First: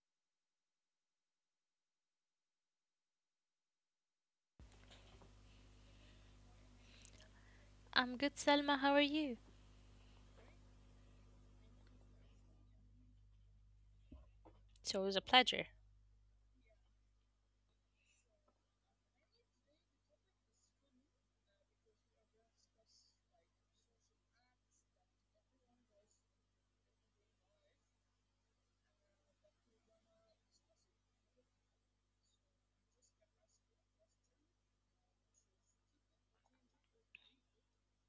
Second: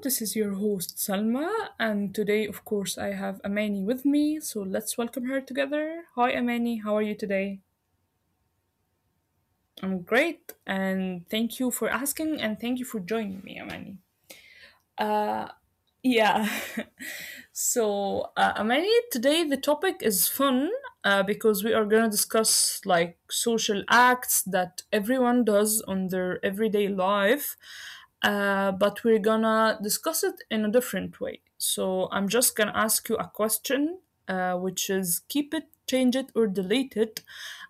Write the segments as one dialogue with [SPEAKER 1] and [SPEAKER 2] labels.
[SPEAKER 1] This is your host Salma, and today, of course, I have Amani with me. So let's welcome her together. Hi, Amani. How are you today?
[SPEAKER 2] I'm good, Selma. How are you?
[SPEAKER 1] I'm great, and thank you for asking, and thank you for joining me, Amani.
[SPEAKER 2] It's always a pleasure.
[SPEAKER 1] Uh, yeah. So, Amani, today the topic is fun because we are going to discuss like social acts that everyone does on their everyday life, but we're gonna discuss it in a different way. So, I'm just gonna ask you a question, which is keep it, change it, or delete it,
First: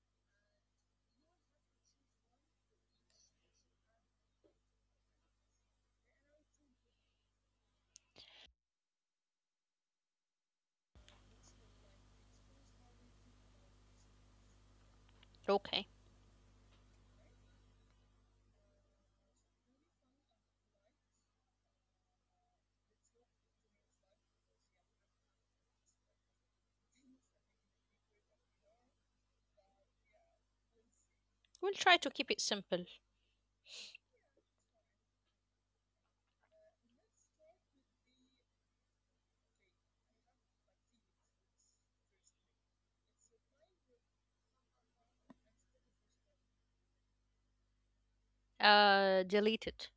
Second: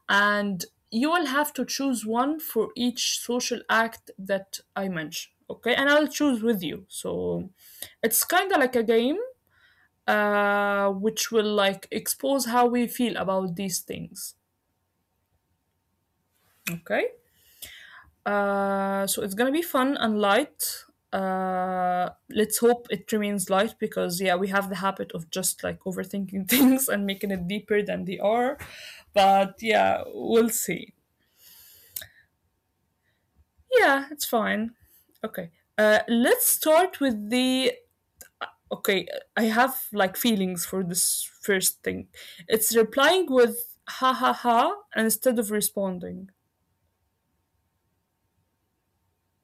[SPEAKER 1] and you will have to choose one for each social act that I mention. Okay, and I'll choose with you. So it's kind of like a game which will like expose how we feel about these things.
[SPEAKER 2] Okay.
[SPEAKER 1] Okay. So it's gonna be fun and light. Let's hope it remains light because yeah, we have the habit of just like overthinking things and making it deeper than they are. But yeah, we'll see.
[SPEAKER 2] We'll try to keep it simple.
[SPEAKER 1] Yeah, it's fine. Okay. Let's start with the okay, I have like feelings for this first thing. It's replying with ha ha ha instead of responding.
[SPEAKER 2] Delete it.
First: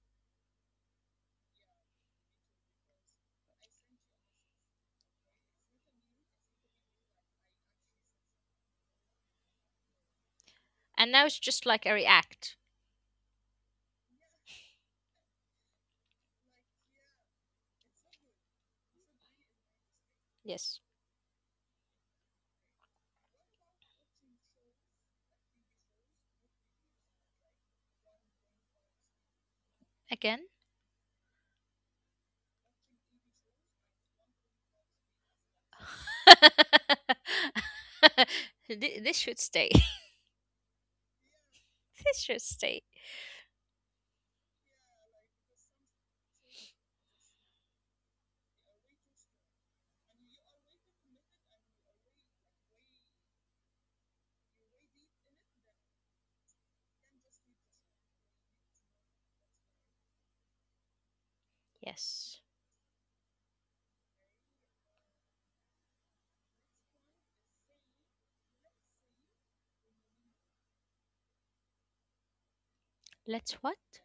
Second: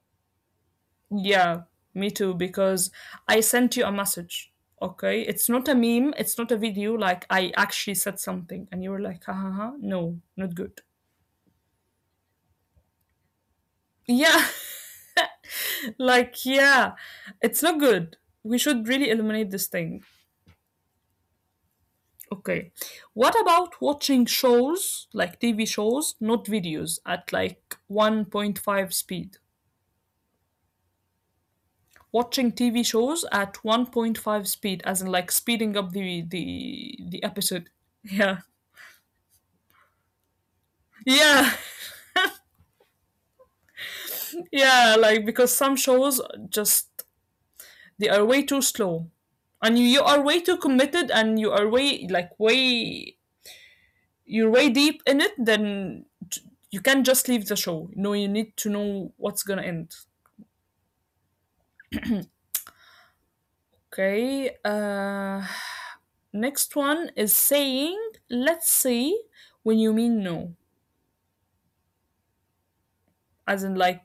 [SPEAKER 1] Yeah, me too, because I sent you a message. Okay, it's not a meme, it's not a video, like I actually said something and you were like, ha ha ha, no, not good.
[SPEAKER 2] And now it's just like a react.
[SPEAKER 1] Yeah, like, yeah, it's not good. We should really eliminate this thing.
[SPEAKER 2] Yes.
[SPEAKER 1] Okay. What about watching shows like TV shows, not videos, at like 1.5 speed?
[SPEAKER 2] Again?
[SPEAKER 1] Watching TV shows at 1.5 speed, as in like speeding up the the the episode. Yeah.
[SPEAKER 2] This should stay.
[SPEAKER 1] Yeah.
[SPEAKER 2] This should stay.
[SPEAKER 1] Yeah, like because some shows just they are way too slow. And you are way too committed and you are way like way deep in it, then t- you can't just leave the show. No, you need to know what's gonna end.
[SPEAKER 2] Yes.
[SPEAKER 1] Okay. Next one is saying, let's see when you mean no.
[SPEAKER 2] Let's
[SPEAKER 1] As in,
[SPEAKER 2] what?
[SPEAKER 1] like,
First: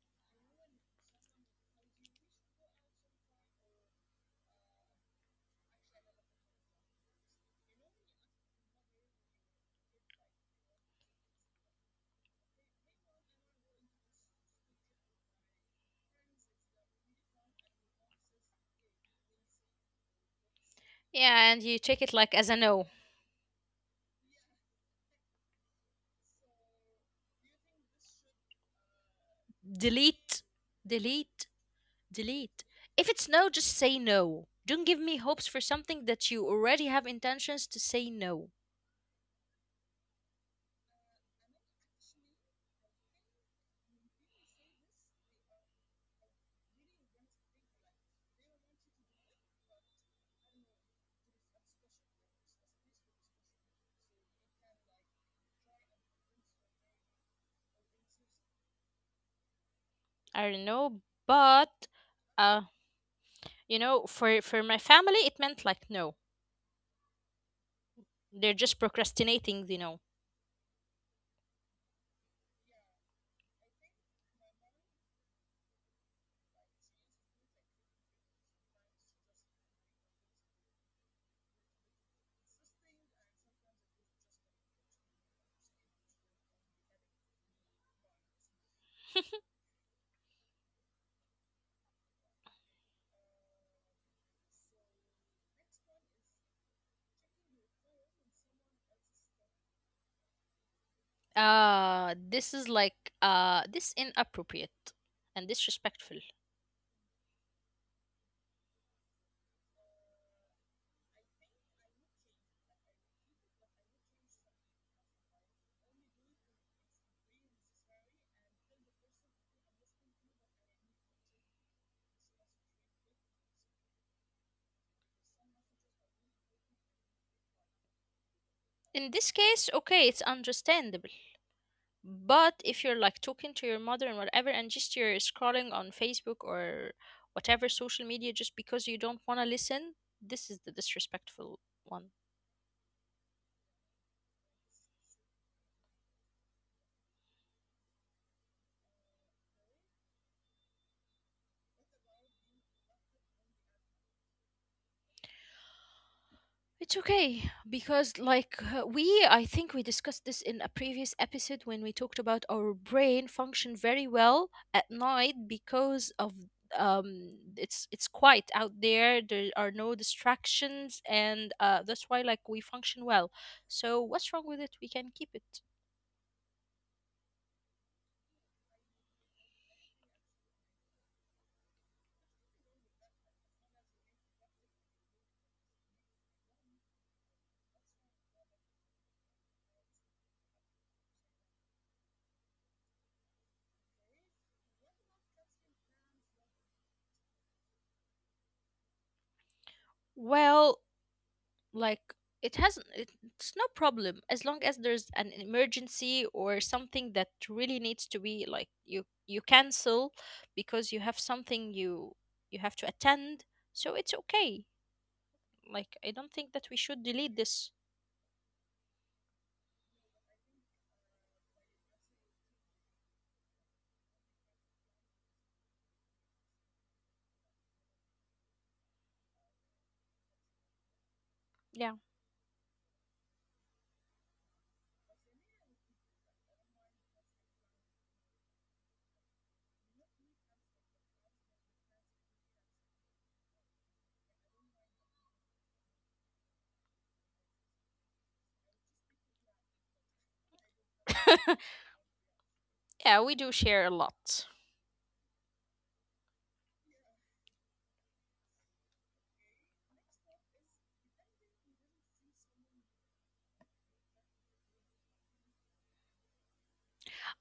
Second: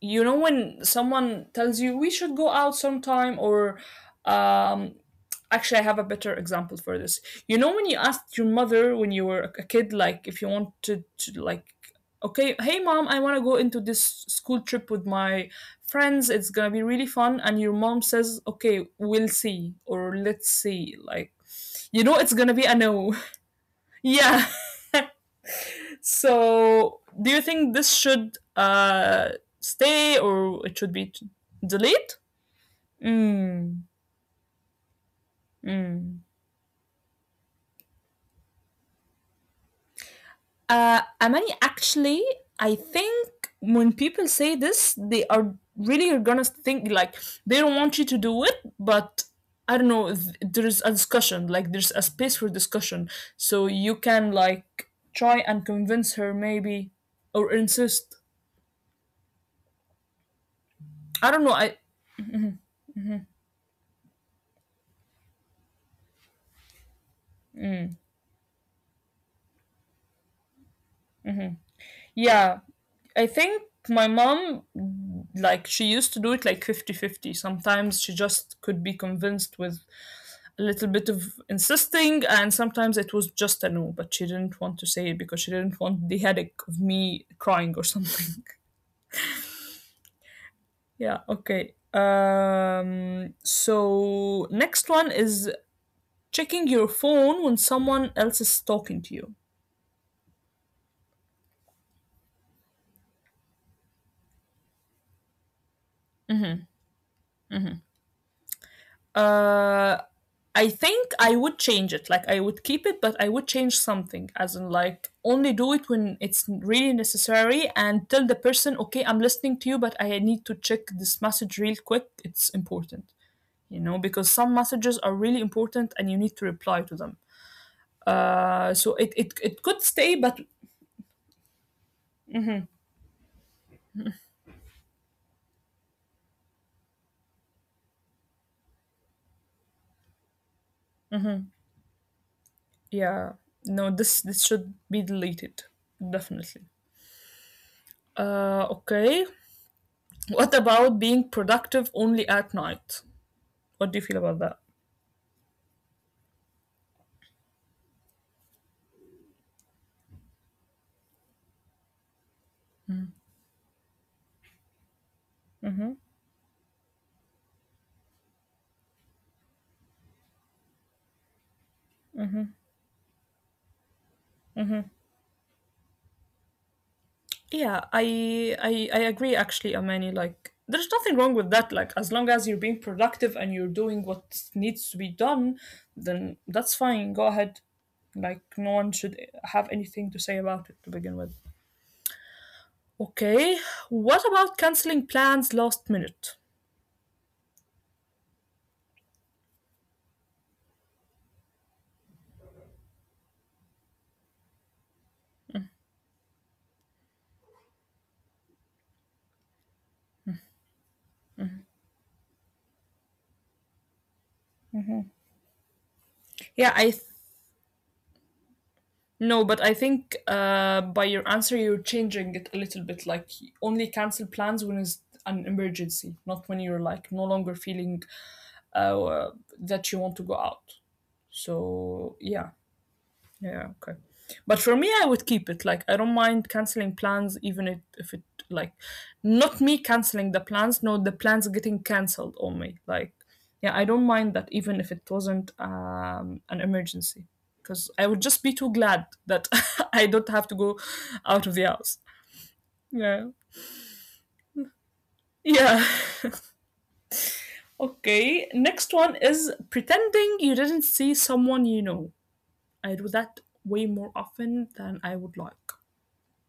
[SPEAKER 1] you know when someone tells you we should go out sometime or um actually I have a better example for this. You know when you asked your mother when you were a kid like if you wanted to like, okay, hey, Mom, I want to go into this school trip with my friends, it's gonna be really fun, and your mom says, okay, we'll see, or, let's see, like
[SPEAKER 2] Yeah, and you take
[SPEAKER 1] you
[SPEAKER 2] it
[SPEAKER 1] know
[SPEAKER 2] like
[SPEAKER 1] it's
[SPEAKER 2] as a
[SPEAKER 1] gonna be a
[SPEAKER 2] no.
[SPEAKER 1] no. yeah So, do you think this should stay
[SPEAKER 2] Delete,
[SPEAKER 1] or it should be
[SPEAKER 2] delete,
[SPEAKER 1] delete?
[SPEAKER 2] delete. If it's no, just
[SPEAKER 1] Mm,
[SPEAKER 2] say no. Don't give me hopes for something
[SPEAKER 1] mm.
[SPEAKER 2] that you already have intentions to say no.
[SPEAKER 1] Amani, actually, I think when people say this, they are really are gonna think like they don't want you to do it, but I don't know. There's a discussion, like there's a space for discussion, so you can like try and convince her maybe or insist.
[SPEAKER 2] I don't know, but
[SPEAKER 1] I don't know.
[SPEAKER 2] uh,
[SPEAKER 1] I.
[SPEAKER 2] for my family, it meant like no. They're just procrastinating.
[SPEAKER 1] Yeah, I think my mom, like, she used to do it like 50-50. Sometimes she just could be convinced with a little bit of insisting, and sometimes it was just a no, but she didn't want to say it because she didn't want the headache of me crying or something. yeah, okay. So next one is checking your phone when someone else is talking to you.
[SPEAKER 2] This is like this inappropriate and disrespectful.
[SPEAKER 1] Uh, I think I would change it. Like I would keep it, but I would change something. As in, like only do it when it's really necessary, and tell the person, okay, I'm listening to you, but I need to check this message real quick. It's important, you know, because some messages are really important, and you need to reply to them.
[SPEAKER 2] In
[SPEAKER 1] Uh,
[SPEAKER 2] this
[SPEAKER 1] so it
[SPEAKER 2] case,
[SPEAKER 1] it it
[SPEAKER 2] okay, it's
[SPEAKER 1] could stay, but
[SPEAKER 2] understandable. But if you're like talking to your mother and whatever, and just you're scrolling on Facebook or whatever social media just because you don't want to listen, this is the disrespectful one.
[SPEAKER 1] yeah, no, this should be deleted definitely. Okay. What about being productive only at night? What do you feel about that?
[SPEAKER 2] It's okay because, like, I think we discussed this in a previous episode when we talked about our brain function very well at night because of it's quiet out there. There are no distractions, and that's why like we function well. So what's wrong with it? We can keep it.
[SPEAKER 1] Yeah, I agree actually, Amani. Like there's nothing wrong with that. Like as long as you're being productive and you're doing what needs to be done, then that's fine. Go ahead. Like no one should have anything to say about it to begin with. Okay. What about canceling plans last minute?
[SPEAKER 2] Well, like it hasn't it, it's no problem as long as there's an emergency or something that really needs to be like you cancel because you have something you have to attend. So it's okay. Like I don't think that we should
[SPEAKER 1] Yeah,
[SPEAKER 2] delete this.
[SPEAKER 1] no, but I think by your answer you're changing it a little bit. Like only cancel plans when it's an emergency, not when you're like no longer feeling uh, that you want to go out.
[SPEAKER 2] Yeah.
[SPEAKER 1] So yeah, yeah, okay. But for me, I would keep it. Like I don't mind canceling plans, even if it like not me canceling the plans. No, the plans getting cancelled on me. Like yeah, I don't mind that, even if it wasn't an emergency, because I would just be too glad that I don't have to go out of the house.
[SPEAKER 2] Yeah, we do
[SPEAKER 1] Yeah.
[SPEAKER 2] share a lot.
[SPEAKER 1] Yeah. okay. Next one is pretending you didn't see someone you know. I do that way more often than I would like.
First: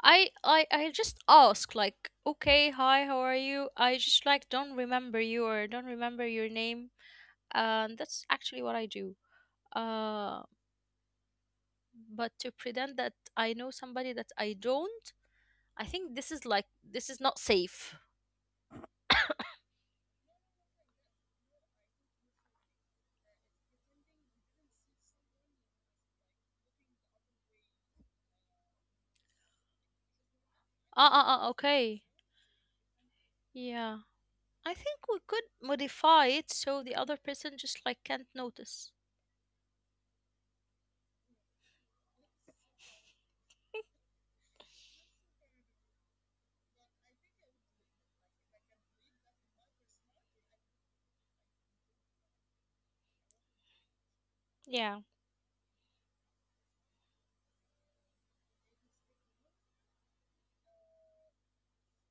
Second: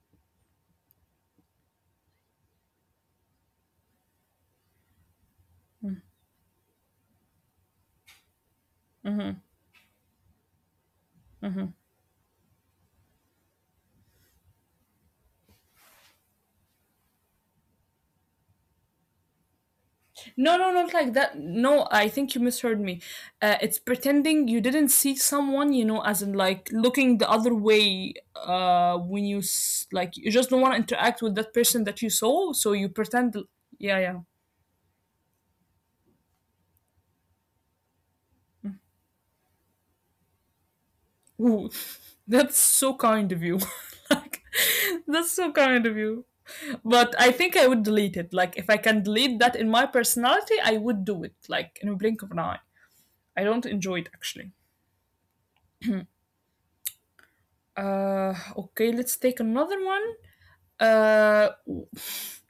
[SPEAKER 2] I just ask like, "Okay, hi, how are you?" I just like don't remember you or don't remember your name. And that's actually what I do. Uh but to pretend that I know somebody that I don't, I think this is like this is not safe.
[SPEAKER 1] No, no, not like that. No, I think you misheard me. It's pretending you didn't see someone, you know, as in like looking the other way when you like you just don't want to interact with
[SPEAKER 2] Ah,
[SPEAKER 1] that person
[SPEAKER 2] ah, ah,
[SPEAKER 1] that you
[SPEAKER 2] okay.
[SPEAKER 1] saw, so you pretend. Yeah, yeah.
[SPEAKER 2] Yeah. I think we could modify it so the other person just like can't notice.
[SPEAKER 1] Ooh, that's so kind of you. like, that's so kind of you. But I think I would delete it. Like, if I can delete that in my personality, I would do it. Like in a blink of an eye. I don't enjoy it actually.
[SPEAKER 2] Yeah.
[SPEAKER 1] Okay, let's take another one. Uh,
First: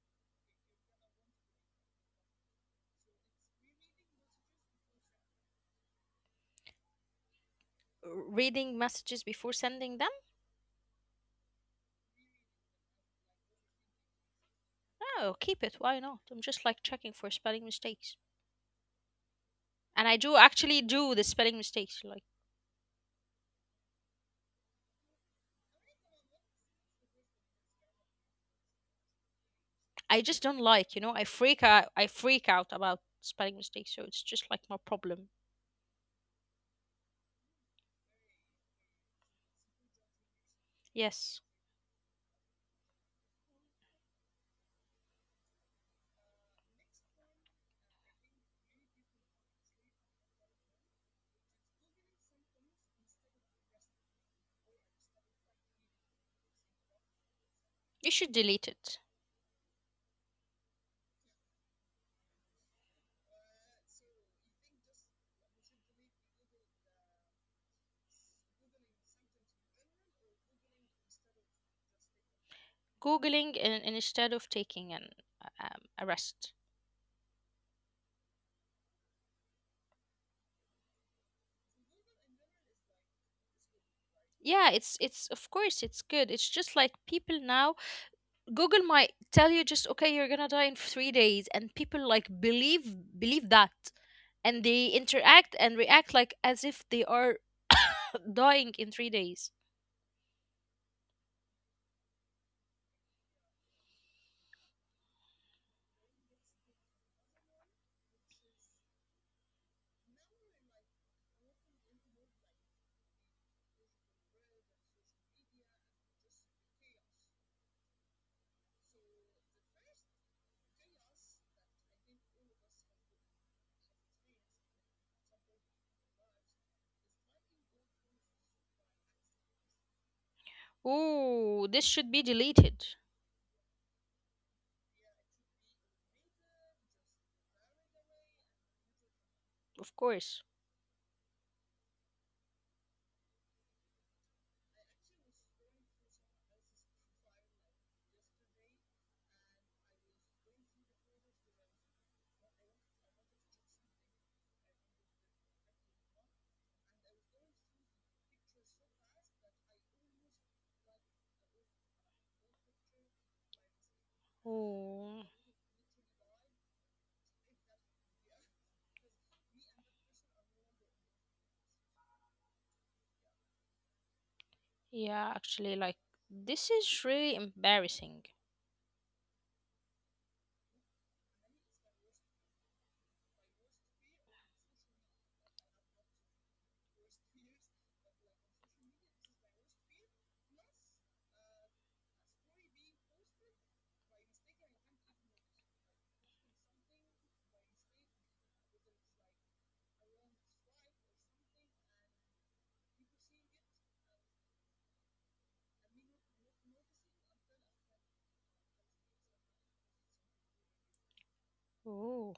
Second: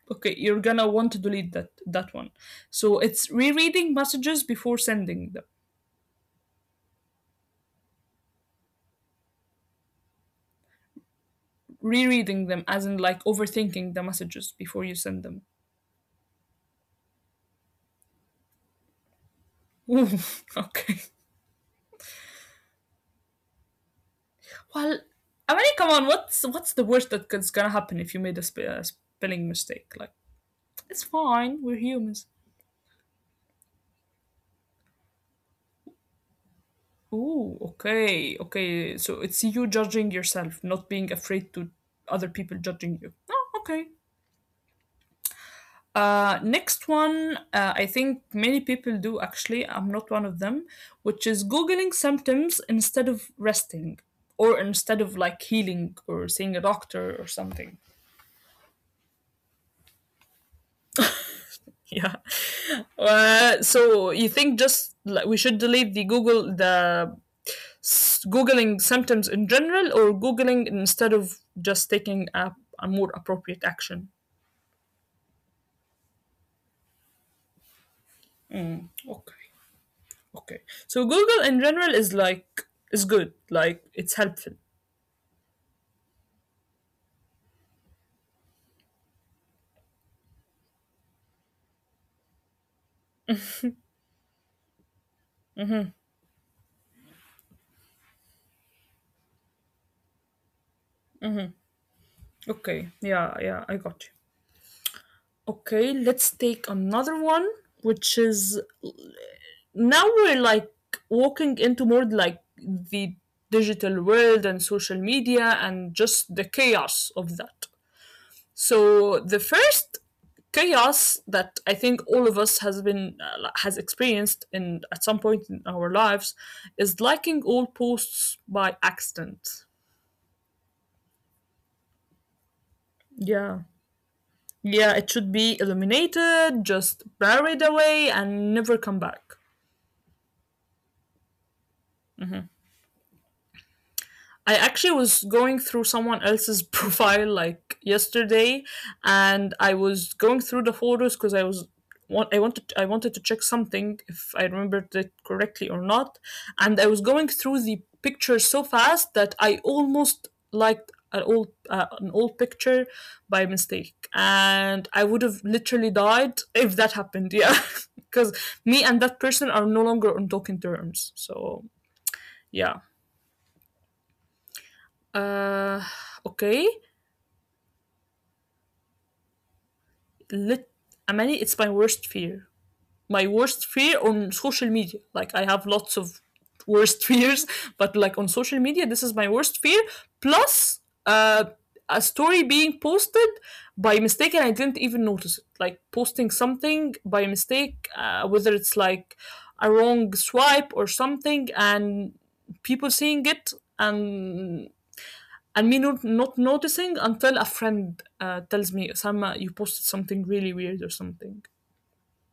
[SPEAKER 1] okay, you're gonna want to delete that one. So it's rereading messages before sending them.
[SPEAKER 2] Reading messages before sending them?
[SPEAKER 1] Rereading them, as in like overthinking the messages before you send
[SPEAKER 2] Oh,
[SPEAKER 1] them.
[SPEAKER 2] keep it. Why not? I'm just like checking for spelling mistakes. And I
[SPEAKER 1] Ooh,
[SPEAKER 2] do actually
[SPEAKER 1] okay.
[SPEAKER 2] do the spelling mistakes. Like
[SPEAKER 1] Well, I mean, come on. What's the worst that's gonna happen if you made a spelling mistake? Like,
[SPEAKER 2] I just don't like,
[SPEAKER 1] it's
[SPEAKER 2] I
[SPEAKER 1] fine.
[SPEAKER 2] freak
[SPEAKER 1] We're
[SPEAKER 2] out I
[SPEAKER 1] humans.
[SPEAKER 2] freak out about spelling mistakes, so it's just like my problem.
[SPEAKER 1] Ooh, okay, okay. So it's you judging yourself, not being
[SPEAKER 2] Yes.
[SPEAKER 1] afraid to other people judging you. Oh, okay. Next one, I think many people do actually. I'm not one of them, which is googling symptoms instead of resting, or instead of like healing or seeing a doctor or something.
[SPEAKER 2] You should delete it.
[SPEAKER 1] Yeah. So you think just like we should delete the googling symptoms in general, or googling instead of just taking a more
[SPEAKER 2] Googling
[SPEAKER 1] appropriate
[SPEAKER 2] and
[SPEAKER 1] action.
[SPEAKER 2] instead of taking an a rest.
[SPEAKER 1] Okay. Okay. So Google in general is like is good, like it's helpful.
[SPEAKER 2] Yeah, it's of course it's good. It's just like people now Google might tell you just okay, you're going to die in 3 days, and people like believe that, and they interact and react like as if they are dying in 3 days.
[SPEAKER 1] Okay, yeah, yeah, I got you. Okay, let's take another one, which is now we're like walking into more like the digital world and social media and just the chaos of that. So the first chaos that I think all of us has been has experienced in at some point in our lives is liking old posts by accident.
[SPEAKER 2] Oh, this should be deleted,
[SPEAKER 1] Yeah. Yeah, it should be eliminated, just buried away and never come back.
[SPEAKER 2] of course.
[SPEAKER 1] I actually was going through someone else's profile like yesterday, and I was going through the photos because I was I wanted to check something if I remembered it correctly or not, and I was going through the pictures so fast that I almost liked an old picture by mistake, and I
[SPEAKER 2] Oh,
[SPEAKER 1] would have literally died if that happened. Yeah, because me and that person are no longer on talking terms. So yeah.
[SPEAKER 2] yeah, actually,
[SPEAKER 1] Uh,
[SPEAKER 2] like, this
[SPEAKER 1] okay.
[SPEAKER 2] is really embarrassing.
[SPEAKER 1] lit I mean it's my worst fear. My worst fear on social media. Like I have lots of worst fears, but like on social media, this is my worst fear. Plus, uh, a story being posted by mistake and I didn't even notice it. Like posting something by mistake, whether it's like a wrong swipe or something, and people seeing it and and me not noticing until a friend tells me, Osama, you posted something really weird or something.
[SPEAKER 2] Oh.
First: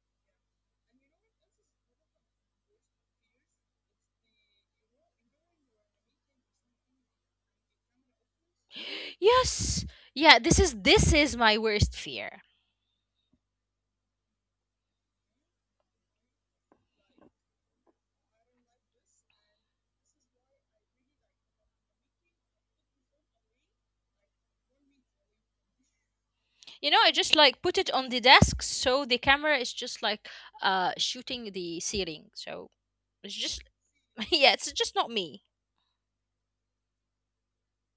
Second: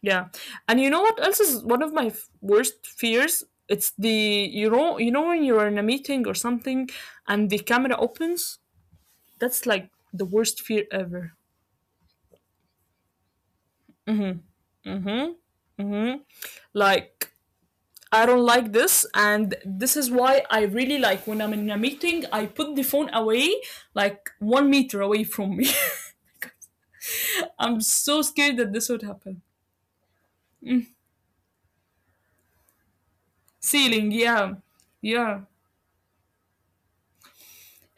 [SPEAKER 1] Yeah. And you know what else is one of my worst fears? It's the you know when you're in a meeting or something and the camera opens? That's
[SPEAKER 2] Yes.
[SPEAKER 1] like the
[SPEAKER 2] Yeah, this
[SPEAKER 1] worst
[SPEAKER 2] is
[SPEAKER 1] fear
[SPEAKER 2] this
[SPEAKER 1] ever.
[SPEAKER 2] is my worst fear.
[SPEAKER 1] Like I don't like this and this is why I really like when I'm in a meeting I put the phone away like 1 meter away from me.
[SPEAKER 2] You know, I just like put
[SPEAKER 1] I'm
[SPEAKER 2] it on the
[SPEAKER 1] so scared
[SPEAKER 2] desk
[SPEAKER 1] that this would
[SPEAKER 2] so the
[SPEAKER 1] happen.
[SPEAKER 2] camera is just like shooting the ceiling. So it's just
[SPEAKER 1] Ceiling,
[SPEAKER 2] yeah,
[SPEAKER 1] yeah.
[SPEAKER 2] it's just not
[SPEAKER 1] Yeah.
[SPEAKER 2] me.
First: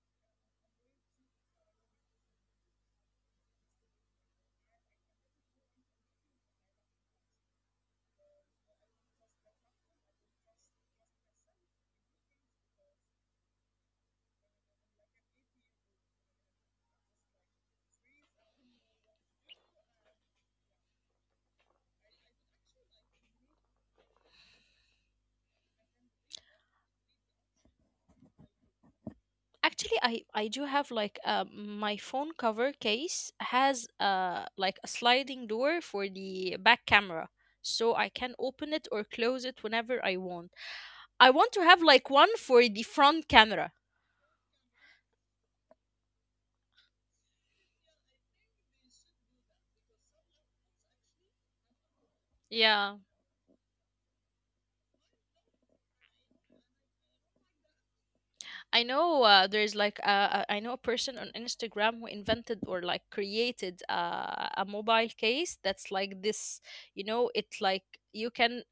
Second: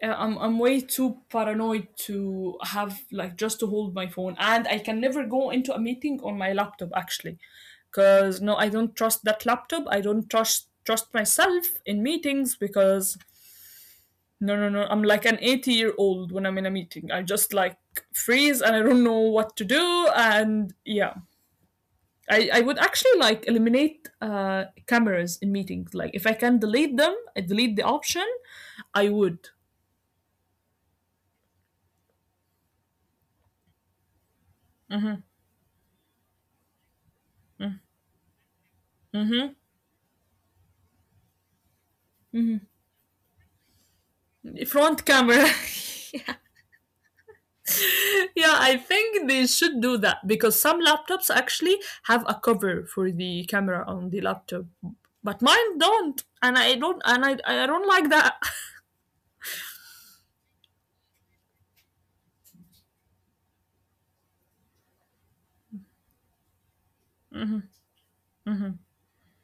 [SPEAKER 1] I'm way too paranoid to have like just to hold my phone and I can never go into a meeting on my laptop actually. Cuz no I don't trust that laptop. I don't trust myself in meetings because no no no I'm like an 80-year-old when I'm in a meeting. I just like freeze and I don't know what to do and yeah. I would actually like eliminate cameras in meetings. Like if I can delete them, I delete the option. I would
[SPEAKER 2] Actually, I do have like my phone cover case has like a sliding door for the back camera, so I can open it or close it whenever I want. I want to have like one for the front camera.
[SPEAKER 1] front camera. Yeah, I think they should do that because some laptops actually have a cover for the
[SPEAKER 2] Yeah,
[SPEAKER 1] camera on the laptop, but mine don't, and I don't, and I don't like that.
[SPEAKER 2] I know. There's like I know a person on Instagram who invented or like created a mobile case that's like this. It like you can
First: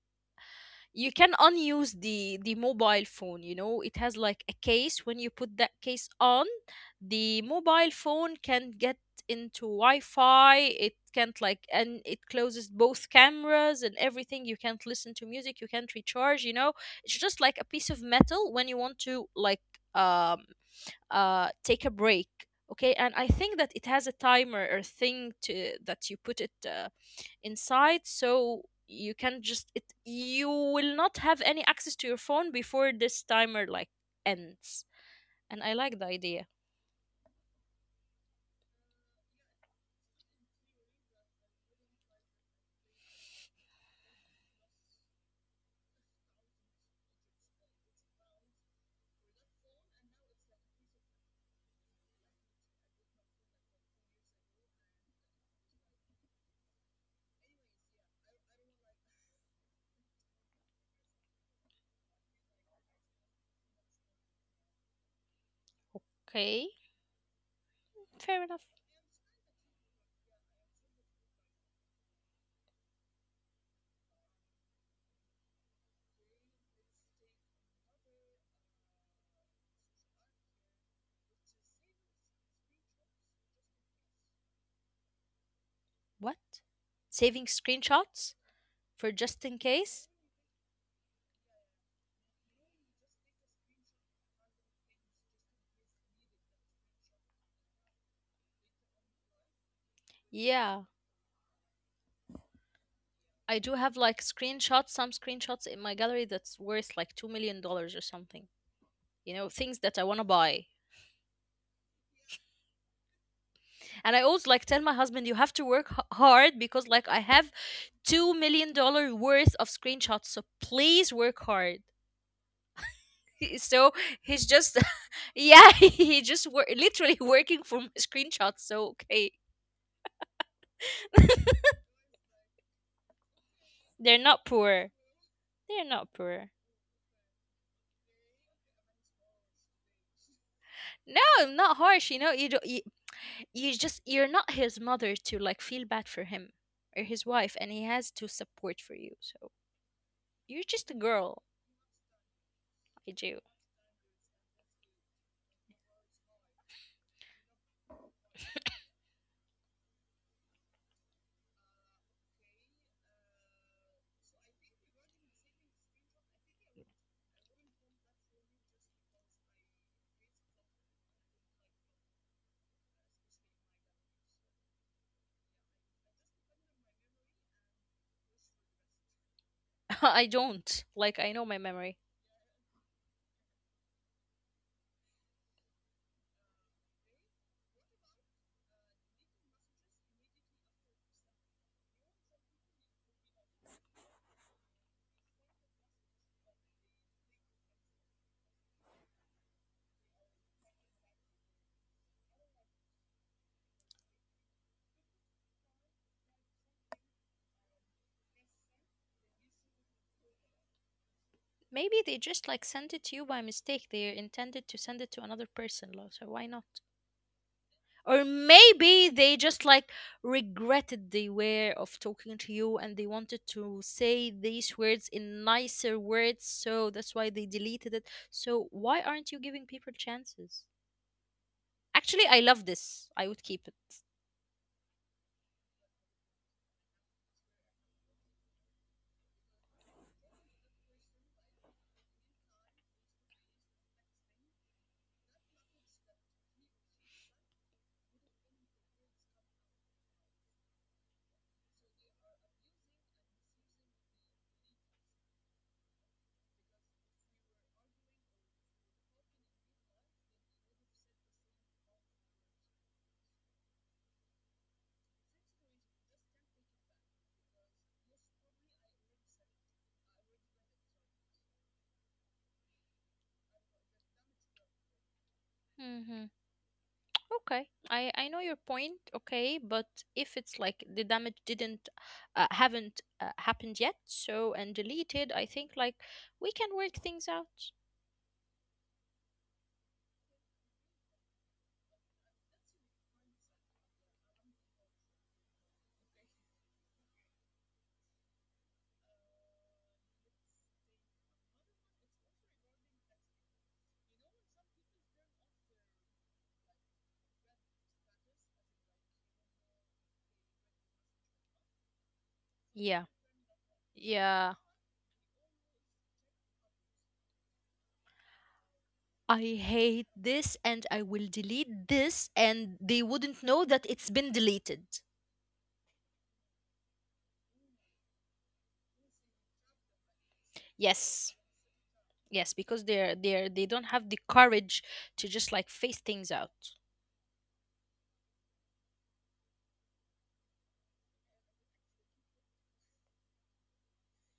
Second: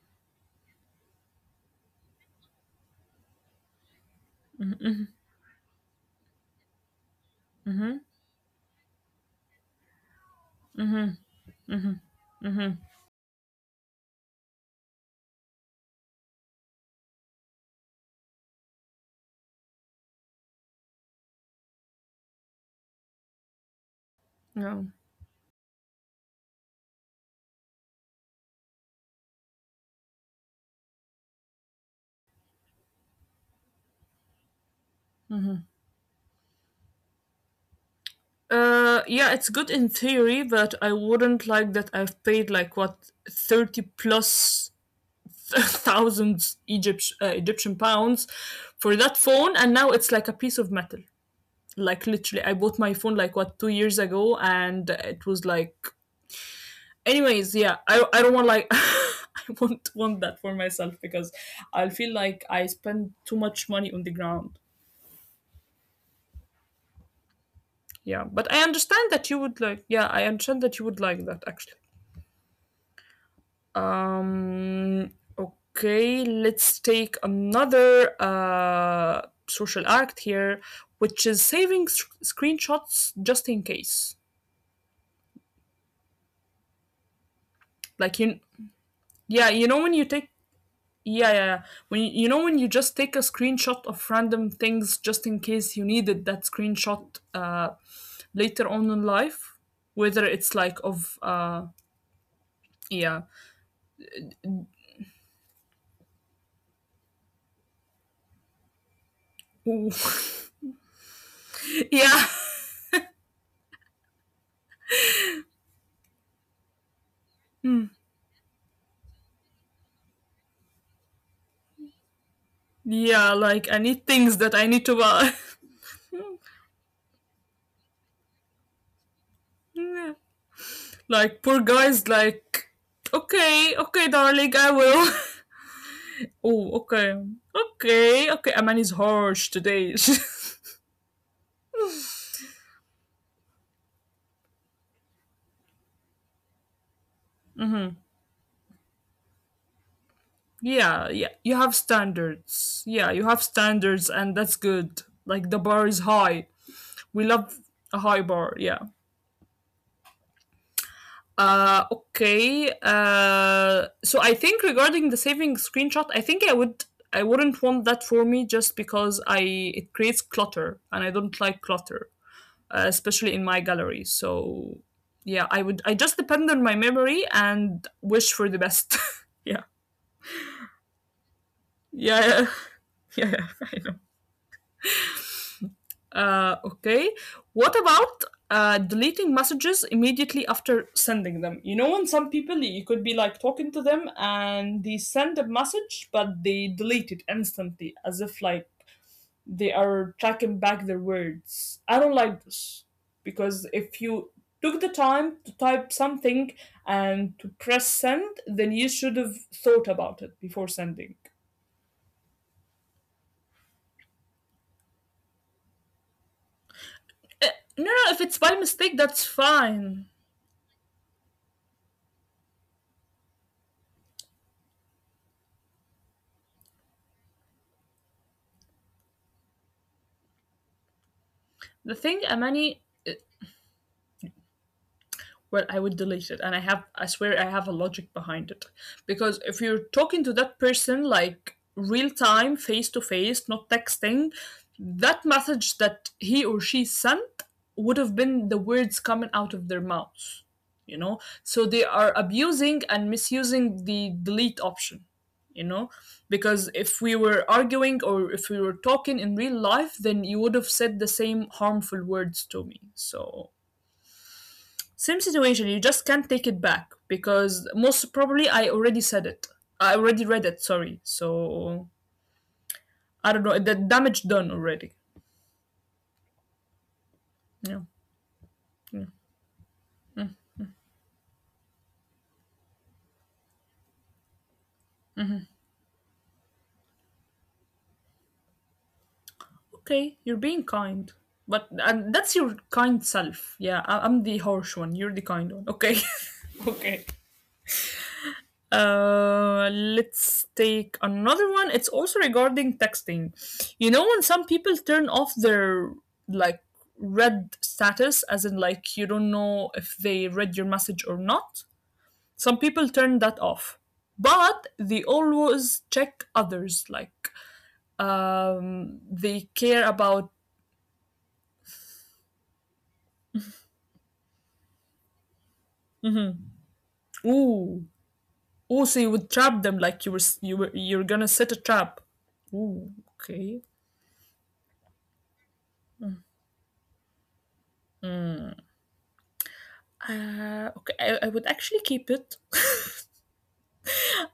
[SPEAKER 2] you can unuse the mobile phone. It has like a case. When you put that case on, the mobile
[SPEAKER 1] Mhm,
[SPEAKER 2] phone can get into wi-fi, it
[SPEAKER 1] mhm,
[SPEAKER 2] can't like,
[SPEAKER 1] mhm,
[SPEAKER 2] and it closes
[SPEAKER 1] mhm.
[SPEAKER 2] both cameras and everything. You can't listen to music, you can't recharge. It's just like a piece of metal. When you want to like um take a break. Okay. And I think that it has a timer or
[SPEAKER 1] No.
[SPEAKER 2] thing to that you put it inside, so you can just it you will not have any access to your phone before this timer like ends. And I like the idea.
[SPEAKER 1] Yeah, it's good in theory, but I wouldn't like that. I've paid like what 30 plus thousands Egypt, Egyptian pounds for that phone, and now it's like a piece of metal. Like literally, I bought my phone like what 2 years ago, and it was like, anyways, yeah, I don't want like. I won't want that for myself because I'll feel like I spend too much money on the ground.
[SPEAKER 2] Okay.
[SPEAKER 1] Yeah,
[SPEAKER 2] Fair
[SPEAKER 1] but I
[SPEAKER 2] enough.
[SPEAKER 1] understand that you would like. Yeah, I understand that you would like that actually. Um, okay, let's take another social act here, which is saving screenshots just in case.
[SPEAKER 2] What? Saving
[SPEAKER 1] Like
[SPEAKER 2] screenshots
[SPEAKER 1] you,
[SPEAKER 2] for just
[SPEAKER 1] yeah,
[SPEAKER 2] in
[SPEAKER 1] you know when you
[SPEAKER 2] case?
[SPEAKER 1] take, yeah, yeah, yeah, when you know when you just take a screenshot of random things just in case you needed that screenshot, uh, later on in life, whether it's like
[SPEAKER 2] Yeah,
[SPEAKER 1] of yeah.
[SPEAKER 2] I do have like screenshots some screenshots in my gallery that's worth like $2 million or something. Things
[SPEAKER 1] Ooh.
[SPEAKER 2] that I want to buy.
[SPEAKER 1] Yeah.
[SPEAKER 2] And I always like tell my husband, you have to work hard because like I have
[SPEAKER 1] Hmm.
[SPEAKER 2] $2 million worth of screenshots, so please work hard.
[SPEAKER 1] Yeah, like I
[SPEAKER 2] So
[SPEAKER 1] need things
[SPEAKER 2] he's
[SPEAKER 1] that I
[SPEAKER 2] just
[SPEAKER 1] need to buy.
[SPEAKER 2] yeah, he just literally working from screenshots, so okay.
[SPEAKER 1] Like poor guys like okay, okay
[SPEAKER 2] They're not
[SPEAKER 1] darling, I
[SPEAKER 2] poor,
[SPEAKER 1] will.
[SPEAKER 2] they're not poor.
[SPEAKER 1] Oh, okay. Okay, okay. A man is harsh today.
[SPEAKER 2] No, not harsh. You just, you're not his mother to like feel bad for him or his wife, and he has to support for you. So you're just a
[SPEAKER 1] Yeah, yeah.
[SPEAKER 2] girl.
[SPEAKER 1] You have standards. Yeah,
[SPEAKER 2] I
[SPEAKER 1] you
[SPEAKER 2] do.
[SPEAKER 1] have standards and that's good. Like the bar is high. We love a high bar, yeah. Okay. So I think regarding the saving screenshot, I think I would I wouldn't want that for me just because I it creates clutter and I don't like clutter, especially in my gallery. So yeah, I would I just depend on my memory and wish for the best. Yeah.
[SPEAKER 2] I don't like, I know my memory.
[SPEAKER 1] Yeah, yeah, yeah, I know. Okay, what about deleting messages immediately after sending them? You know, when some people you could be like talking to them and they send a message, but they delete it instantly, as if like they are tracking back their words. I don't like this because if you took the time to type something and to press send, then you should have thought about it before sending.
[SPEAKER 2] Maybe they just like sent it to you by mistake. They intended to send it to another person, love, so why not?
[SPEAKER 1] Uh, No, no,
[SPEAKER 2] Or
[SPEAKER 1] if it's by
[SPEAKER 2] maybe
[SPEAKER 1] mistake, that's
[SPEAKER 2] they just like
[SPEAKER 1] fine.
[SPEAKER 2] regretted they were of talking to you, and they wanted to say these words in nicer words, so that's why they deleted it. So why aren't you giving people chances?
[SPEAKER 1] The
[SPEAKER 2] Actually,
[SPEAKER 1] thing,
[SPEAKER 2] I love
[SPEAKER 1] Amani,
[SPEAKER 2] this. I would keep it.
[SPEAKER 1] where I would delete it. And I have, I swear, I have a logic behind it. Because if you're talking to that person like real time, face to face, not texting, that message that he or she sent would have been the words coming out of their mouths, you know? So they are abusing and misusing the delete option, you know? Because if we were arguing or if we were talking in real life, then you would have said the same harmful words to me. So same situation, you just can't take it back because most probably I already said it. I already read it, sorry. So I don't know, the damage done already.
[SPEAKER 2] Hmm. Okay,
[SPEAKER 1] Yeah.
[SPEAKER 2] I know your point.
[SPEAKER 1] Yeah.
[SPEAKER 2] Okay, but if it's like the damage didn't haven't happened yet, so and deleted, I think like we can work things out.
[SPEAKER 1] Okay, you're being kind. But and that's your kind self. Yeah, I'm the harsh one. You're the kind one. Okay. Okay. Let's take another one. It's also regarding texting. You know, when some people turn off their like read status, as in like you don't know if they read your message or not. Some people
[SPEAKER 2] Yeah.
[SPEAKER 1] turn that off,
[SPEAKER 2] Yeah,
[SPEAKER 1] but they always check others. Like
[SPEAKER 2] I
[SPEAKER 1] they care
[SPEAKER 2] hate
[SPEAKER 1] about.
[SPEAKER 2] this and I will delete this, and they wouldn't know that it's been deleted.
[SPEAKER 1] Mhm. Ooh, ooh. So you would trap them like you're gonna
[SPEAKER 2] Yes.
[SPEAKER 1] set a trap.
[SPEAKER 2] Yes, because
[SPEAKER 1] Ooh,
[SPEAKER 2] they
[SPEAKER 1] okay.
[SPEAKER 2] don't have the courage to just like face things out.
[SPEAKER 1] Okay, I would actually keep it.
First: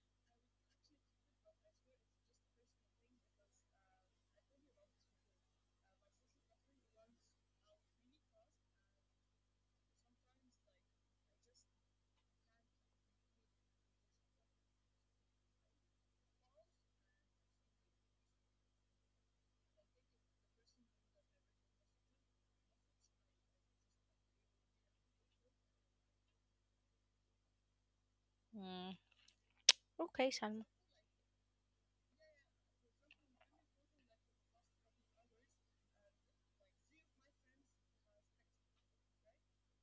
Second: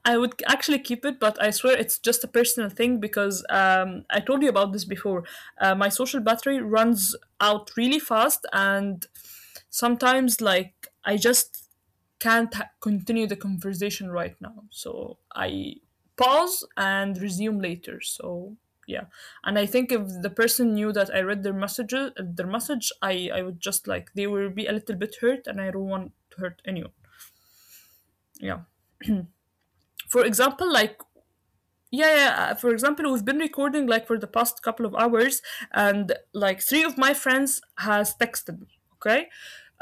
[SPEAKER 1] I would actually keep it, but I swear it's just a personal thing because I told you about this before. My social battery runs out really fast, and sometimes, like, I just can't continue the conversation right now. So I pause and resume later. So yeah, and I think if the person knew that I read their messages, their message, I would just like they will be a little bit hurt, and I don't want to hurt anyone. Yeah.
[SPEAKER 2] Mm.
[SPEAKER 1] For
[SPEAKER 2] Okay, Salma.
[SPEAKER 1] example, like yeah, yeah, yeah, for example, we've been recording like for the past couple of hours, and like three of my friends has texted me. Okay,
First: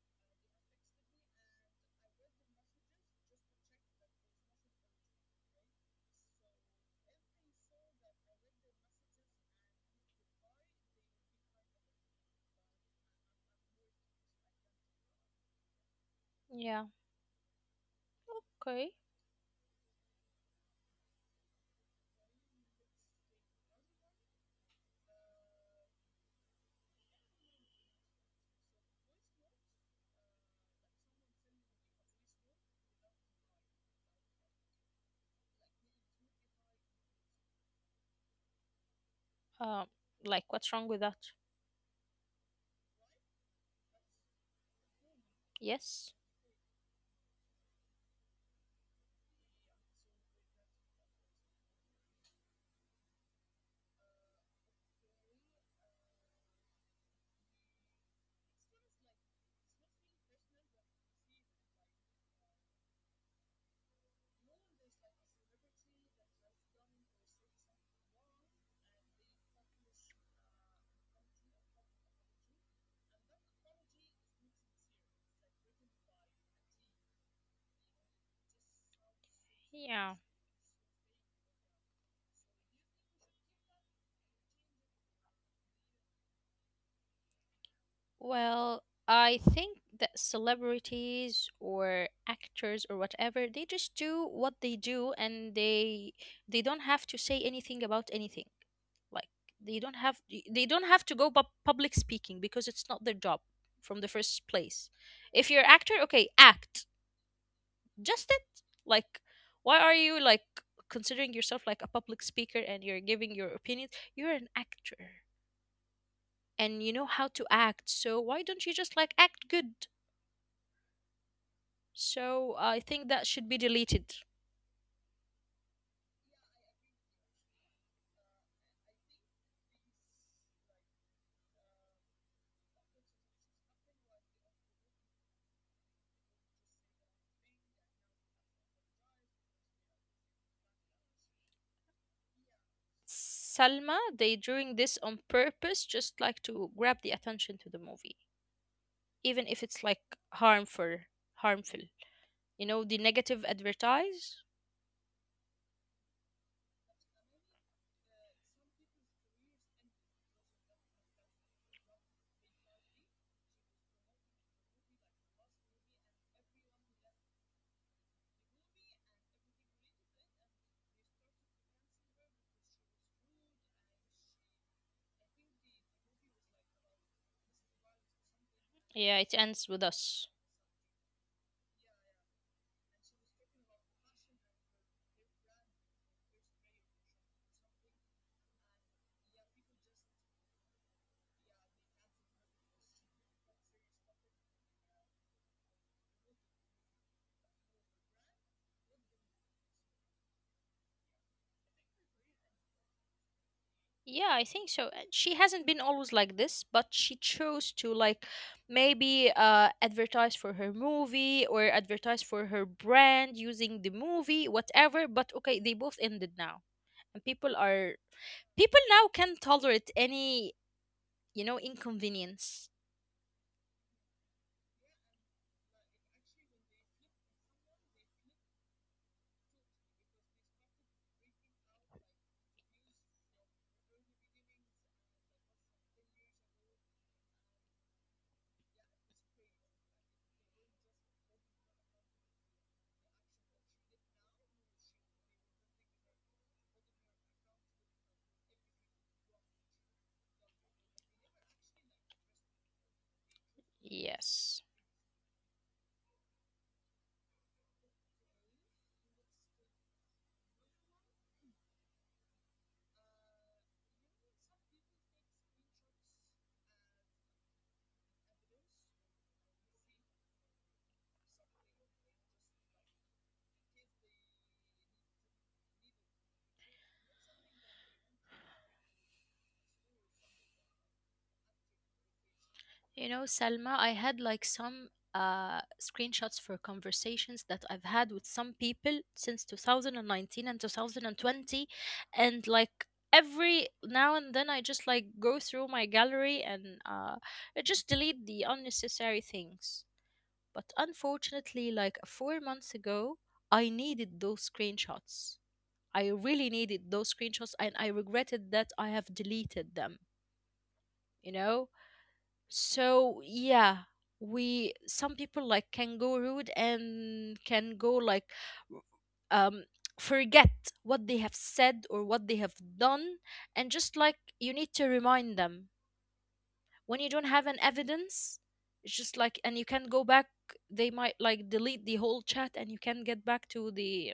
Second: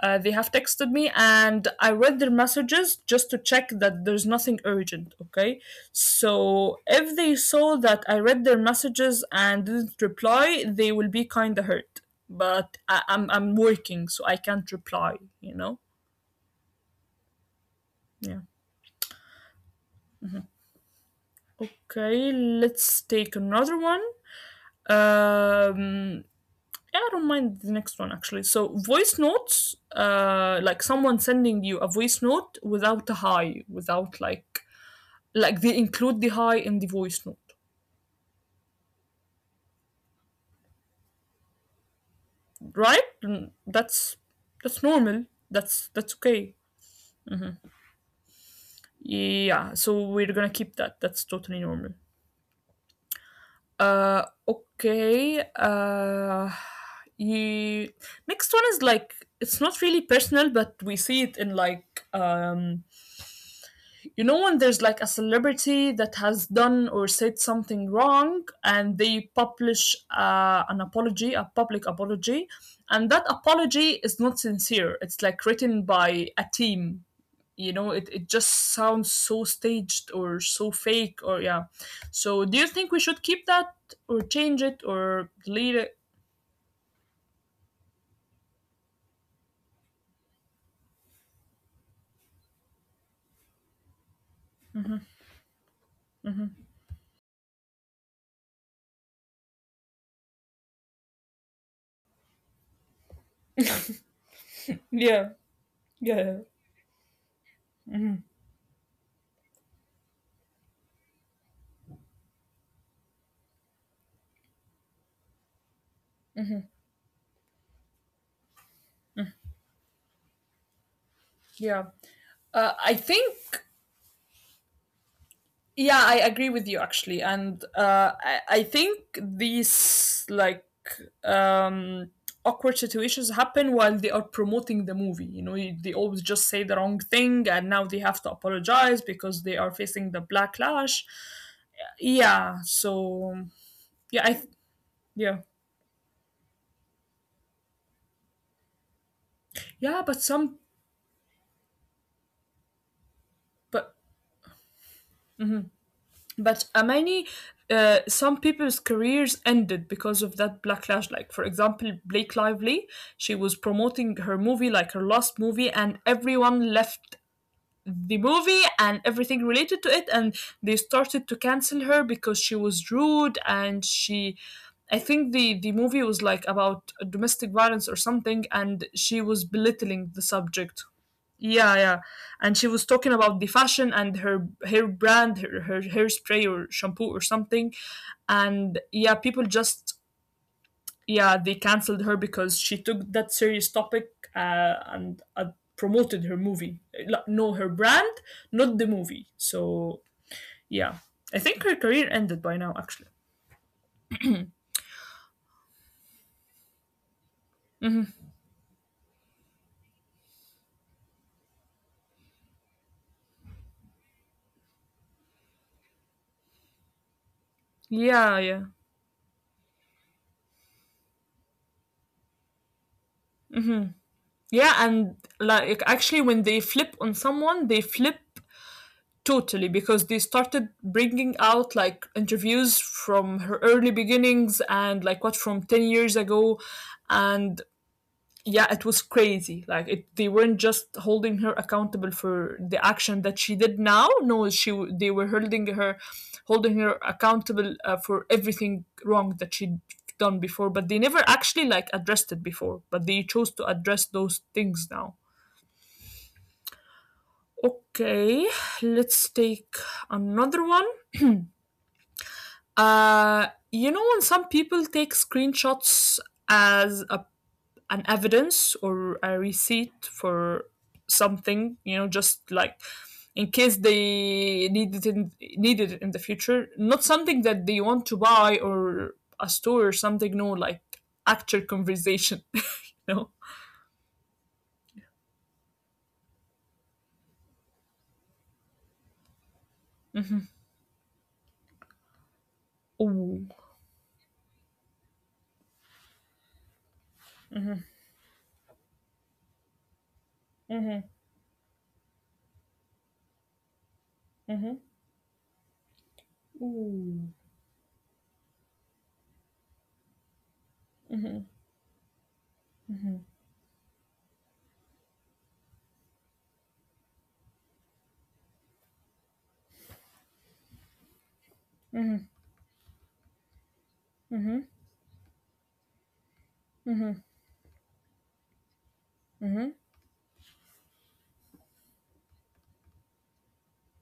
[SPEAKER 1] they have texted me, and I read their messages just to check that there's nothing urgent. Okay, so if they saw that I read their messages and didn't reply, they will be kind of hurt. But I'm working, so I can't reply. You know.
[SPEAKER 2] Yeah.
[SPEAKER 1] Yeah.
[SPEAKER 2] Okay.
[SPEAKER 1] Okay, let's take another one. Um, yeah, I don't mind the next one actually. So voice notes, like someone sending you a voice note without a hi, without like like they include the hi in the voice note,
[SPEAKER 2] Uh, like, what's wrong with that?
[SPEAKER 1] right? Mm, that's normal.
[SPEAKER 2] Yes.
[SPEAKER 1] That's okay. Yeah. So we're gonna keep that. That's totally normal. Okay. You next one is like it's not really personal, but we see it in like you know when there's like a celebrity that has done or said something wrong and they publish an apology, a public apology, and that apology is not sincere, it's like written by a team, you know it just sounds so staged
[SPEAKER 2] Yeah.
[SPEAKER 1] or so fake or yeah. So do you think we should keep that or change it or delete it?
[SPEAKER 2] Well, I think that celebrities or actors or whatever, they just do what they do, and they don't have to say anything about anything. Like they don't have they don't have to go public speaking because it's not their job from the first
[SPEAKER 1] Yeah,
[SPEAKER 2] place.
[SPEAKER 1] yeah,
[SPEAKER 2] If you're actor, okay,
[SPEAKER 1] yeah,
[SPEAKER 2] act. Just it like, why are you like considering yourself like a public speaker, and you're giving your opinions? You're an actor, and you know how to act. So why don't you just like act good?
[SPEAKER 1] yeah,
[SPEAKER 2] So I
[SPEAKER 1] I
[SPEAKER 2] think that should be
[SPEAKER 1] think
[SPEAKER 2] deleted.
[SPEAKER 1] Yeah, I agree with you actually, and I think these like um, awkward situations happen while they are promoting the movie. You know, they always just say the wrong thing, and now they have to apologize because they are facing the backlash. Yeah, so
[SPEAKER 2] Salma,
[SPEAKER 1] yeah,
[SPEAKER 2] they doing this on
[SPEAKER 1] yeah,
[SPEAKER 2] purpose, just like to grab the attention to the movie, even if it's like
[SPEAKER 1] yeah, but some
[SPEAKER 2] harmful, harmful. You know the negative
[SPEAKER 1] but
[SPEAKER 2] advertise.
[SPEAKER 1] but Amani, some people's careers ended because of that backlash. Like, for example, Blake Lively, she was promoting her movie, like her last movie, and everyone left the movie and everything related to it, and they started to cancel her because she was rude and she I think the movie was like about domestic violence or something and
[SPEAKER 2] Yeah,
[SPEAKER 1] she
[SPEAKER 2] it
[SPEAKER 1] was
[SPEAKER 2] ends with
[SPEAKER 1] belittling the
[SPEAKER 2] us.
[SPEAKER 1] subject. Yeah, yeah. And she was talking about the fashion and her hair brand, her hairspray or shampoo or something. And yeah, people just yeah, they canceled her because she took that serious topic, and promoted her movie, like, no, her brand, not the movie. So yeah, I think her career ended by now actually,
[SPEAKER 2] Yeah, I think so. She hasn't been always like this, but she chose to like maybe advertise for her movie or advertise for her brand using the movie, whatever. But okay, they both ended now. And
[SPEAKER 1] yeah, yeah.
[SPEAKER 2] people now can tolerate any inconvenience.
[SPEAKER 1] Yeah, and like actually when they flip on someone they flip totally because they started bringing out like interviews from her early beginnings and like what from 10 years ago. And yeah, it was crazy, like they weren't just holding her accountable for the action that she did now, no, she they were holding her, holding her accountable, for everything wrong that she'd done before, but they never actually like addressed it before, but they chose to address those
[SPEAKER 2] Yes.
[SPEAKER 1] things now. Okay, let's take another one. You know when some people take screenshots as a an evidence or a receipt for something, you know, just like in case they need it in the future, not something that they want to buy or a store or something, no, like actual conversation. You
[SPEAKER 2] You know,
[SPEAKER 1] know
[SPEAKER 2] Selma, I had like some screenshots for conversations that I've had with some people since 2019 and 2020. And like
[SPEAKER 1] Ooh.
[SPEAKER 2] every now and then, I just like go through my gallery, and I just delete the unnecessary things. But unfortunately, like 4 months ago, I needed those screenshots. I really needed those
[SPEAKER 1] Ooh.
[SPEAKER 2] screenshots, and I regretted that I have deleted them, you know? So yeah, we some people like can go rude and can go like um forget what they have said or what they have done. And just like, you need to remind them. When you don't have an evidence, it's just like, and you can go back, they might like delete the whole chat, and you can get back to the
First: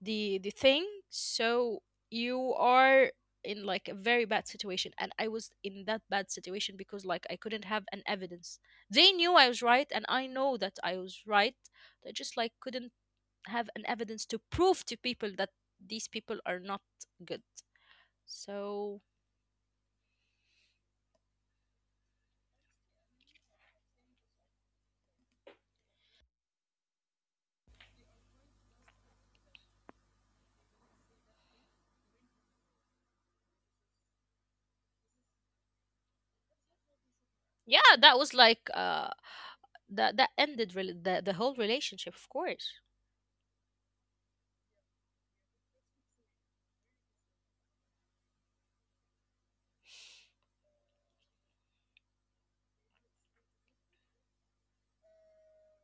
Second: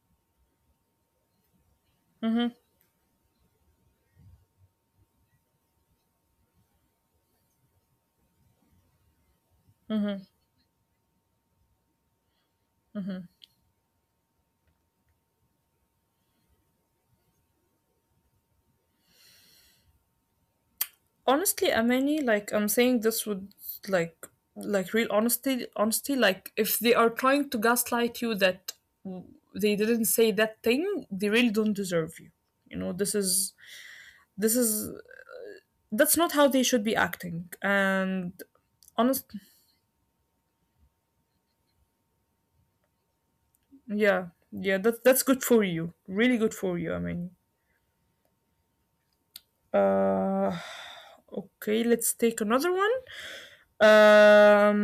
[SPEAKER 2] the the thing. So you are in like a very bad situation. And I was in that bad situation because like I couldn't have an evidence. They knew I was right, and I know that I was right. They just like couldn't have an evidence to prove to people that these people are not good. So
[SPEAKER 1] Honestly Amani, like I'm saying this would like like real honesty, honesty, like if they are trying to gaslight you that they didn't say that thing, they really don't deserve you, you know, this is this is that's not how they should be
[SPEAKER 2] yeah,
[SPEAKER 1] acting.
[SPEAKER 2] that was like
[SPEAKER 1] And
[SPEAKER 2] uh
[SPEAKER 1] honest,
[SPEAKER 2] that that ended really the whole relationship, of course.
[SPEAKER 1] yeah, yeah, that that's good for you. Really good for you. I mean, uh, okay, let's take another one. Um,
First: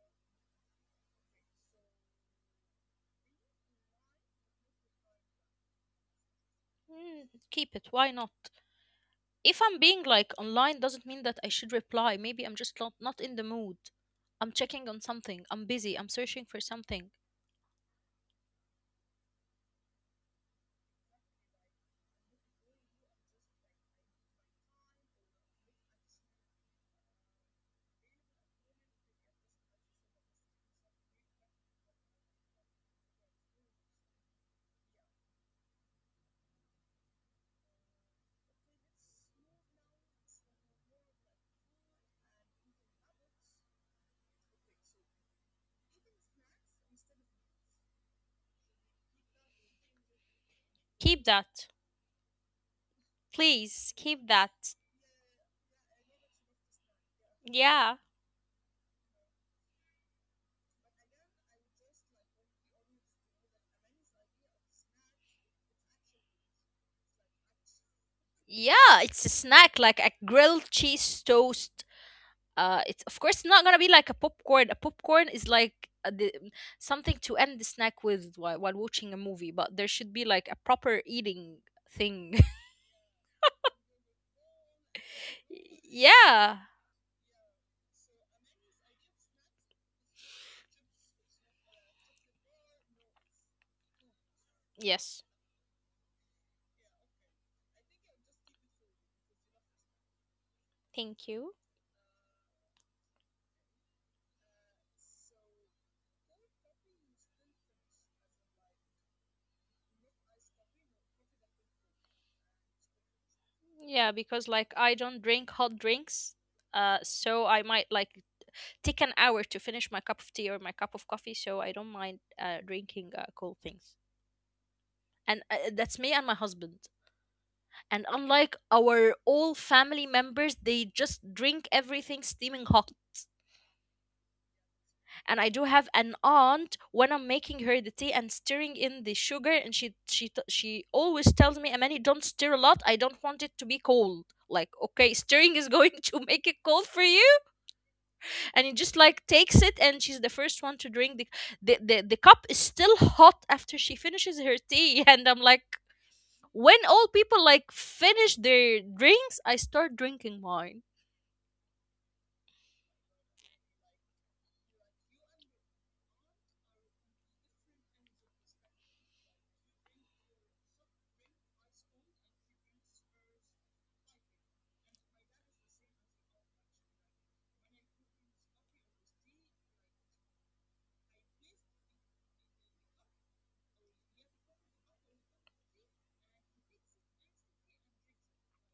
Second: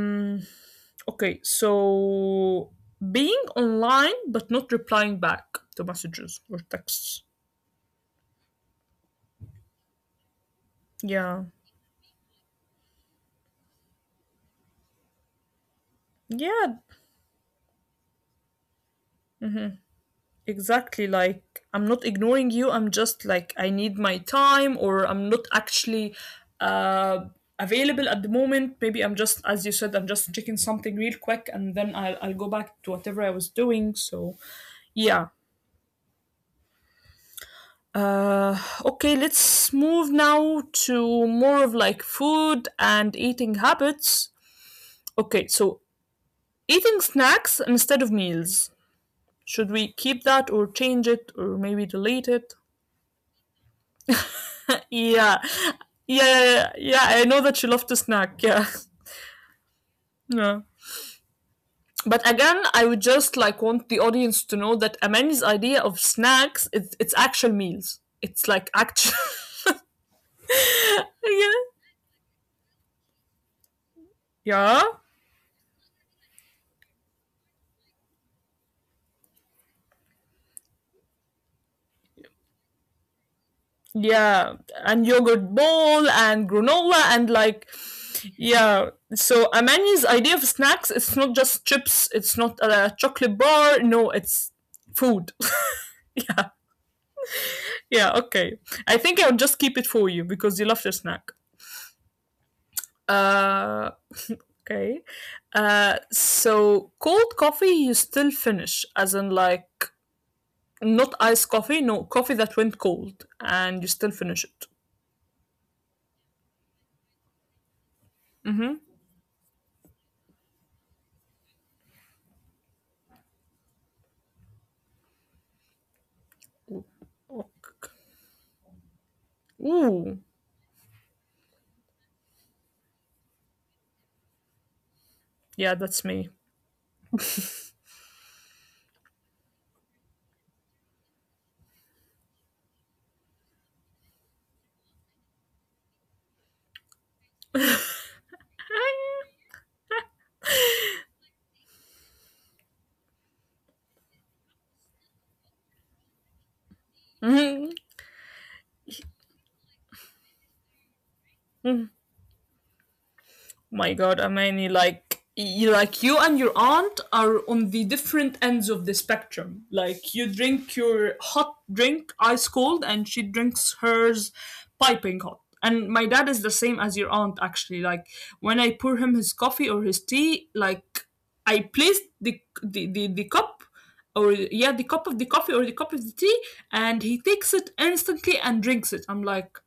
[SPEAKER 1] okay, so being online but not replying back to messages or texts.
[SPEAKER 2] Mm, keep it, why not? If I'm being like online, doesn't mean that I
[SPEAKER 1] Yeah,
[SPEAKER 2] should reply. Maybe I'm just not in the mood. I'm checking on something. I'm busy. I'm searching for
[SPEAKER 1] yeah,
[SPEAKER 2] something.
[SPEAKER 1] exactly, like I'm not ignoring you, I'm just like I need my time or I'm not actually uh available at the moment. Maybe I'm just as you said, I'm just checking something real quick and then I'll go back to whatever I was doing. So yeah. Uh okay, let's move now to more of like food and eating habits. Okay, so eating snacks instead of meals. Should we keep that or change it or maybe delete
[SPEAKER 2] Keep
[SPEAKER 1] it?
[SPEAKER 2] that. Please
[SPEAKER 1] Yeah.
[SPEAKER 2] keep that.
[SPEAKER 1] Yeah, yeah, yeah, yeah. I know that you love to snack. Yeah.
[SPEAKER 2] Yeah.
[SPEAKER 1] Yeah. But again, I would just like want the audience to know that Amani's idea of snacks it's actual meals. It's like actual
[SPEAKER 2] Yeah, it's a snack like a
[SPEAKER 1] Yeah.
[SPEAKER 2] grilled cheese toast. It's of
[SPEAKER 1] Yeah.
[SPEAKER 2] course not gonna be like a popcorn. A popcorn is like something to end the snack with while watching a movie, but there should be like a proper eating thing.
[SPEAKER 1] Yeah. And yogurt bowl and granola and like
[SPEAKER 2] yeah.
[SPEAKER 1] yeah. So Amani's idea of snacks it's not just chips, it's not a chocolate bar, no, it's food.
[SPEAKER 2] Yes,
[SPEAKER 1] Yeah, okay. I think I would just keep it for you because you love your snack.
[SPEAKER 2] thank you.
[SPEAKER 1] Uh, okay. So cold coffee you still finish, as in like not iced coffee, no coffee that went cold, and you still finish it.
[SPEAKER 2] Yeah, because like I don't drink hot drinks, so I might like take an hour to finish my cup of tea or my cup of coffee. So I don't mind drinking cold things. And that's me and my husband. And unlike
[SPEAKER 1] Ooh,
[SPEAKER 2] our all family members, they just drink everything steaming hot.
[SPEAKER 1] yeah, that's me.
[SPEAKER 2] And I do have an aunt, when I'm making her the tea and stirring in the sugar, and she always tells me, "Amani, don't stir a lot. I don't want it to be cold." Like, okay, stirring is going to make it cold for you, and it just like takes it, and she's the first one to drink the cup is still hot after she finishes her tea, and I'm like. When all people like finish their drinks, I start drinking mine
[SPEAKER 1] My god, I mean, like you and your aunt are on the different ends of the spectrum. Like you drink your hot drink ice cold, and she drinks hers piping hot. And my dad is the same as your aunt, actually. Like when I pour him his coffee or his tea, like I place the cup or yeah, the cup of the coffee or the cup of the tea, and he takes it instantly and drinks it. I'm like,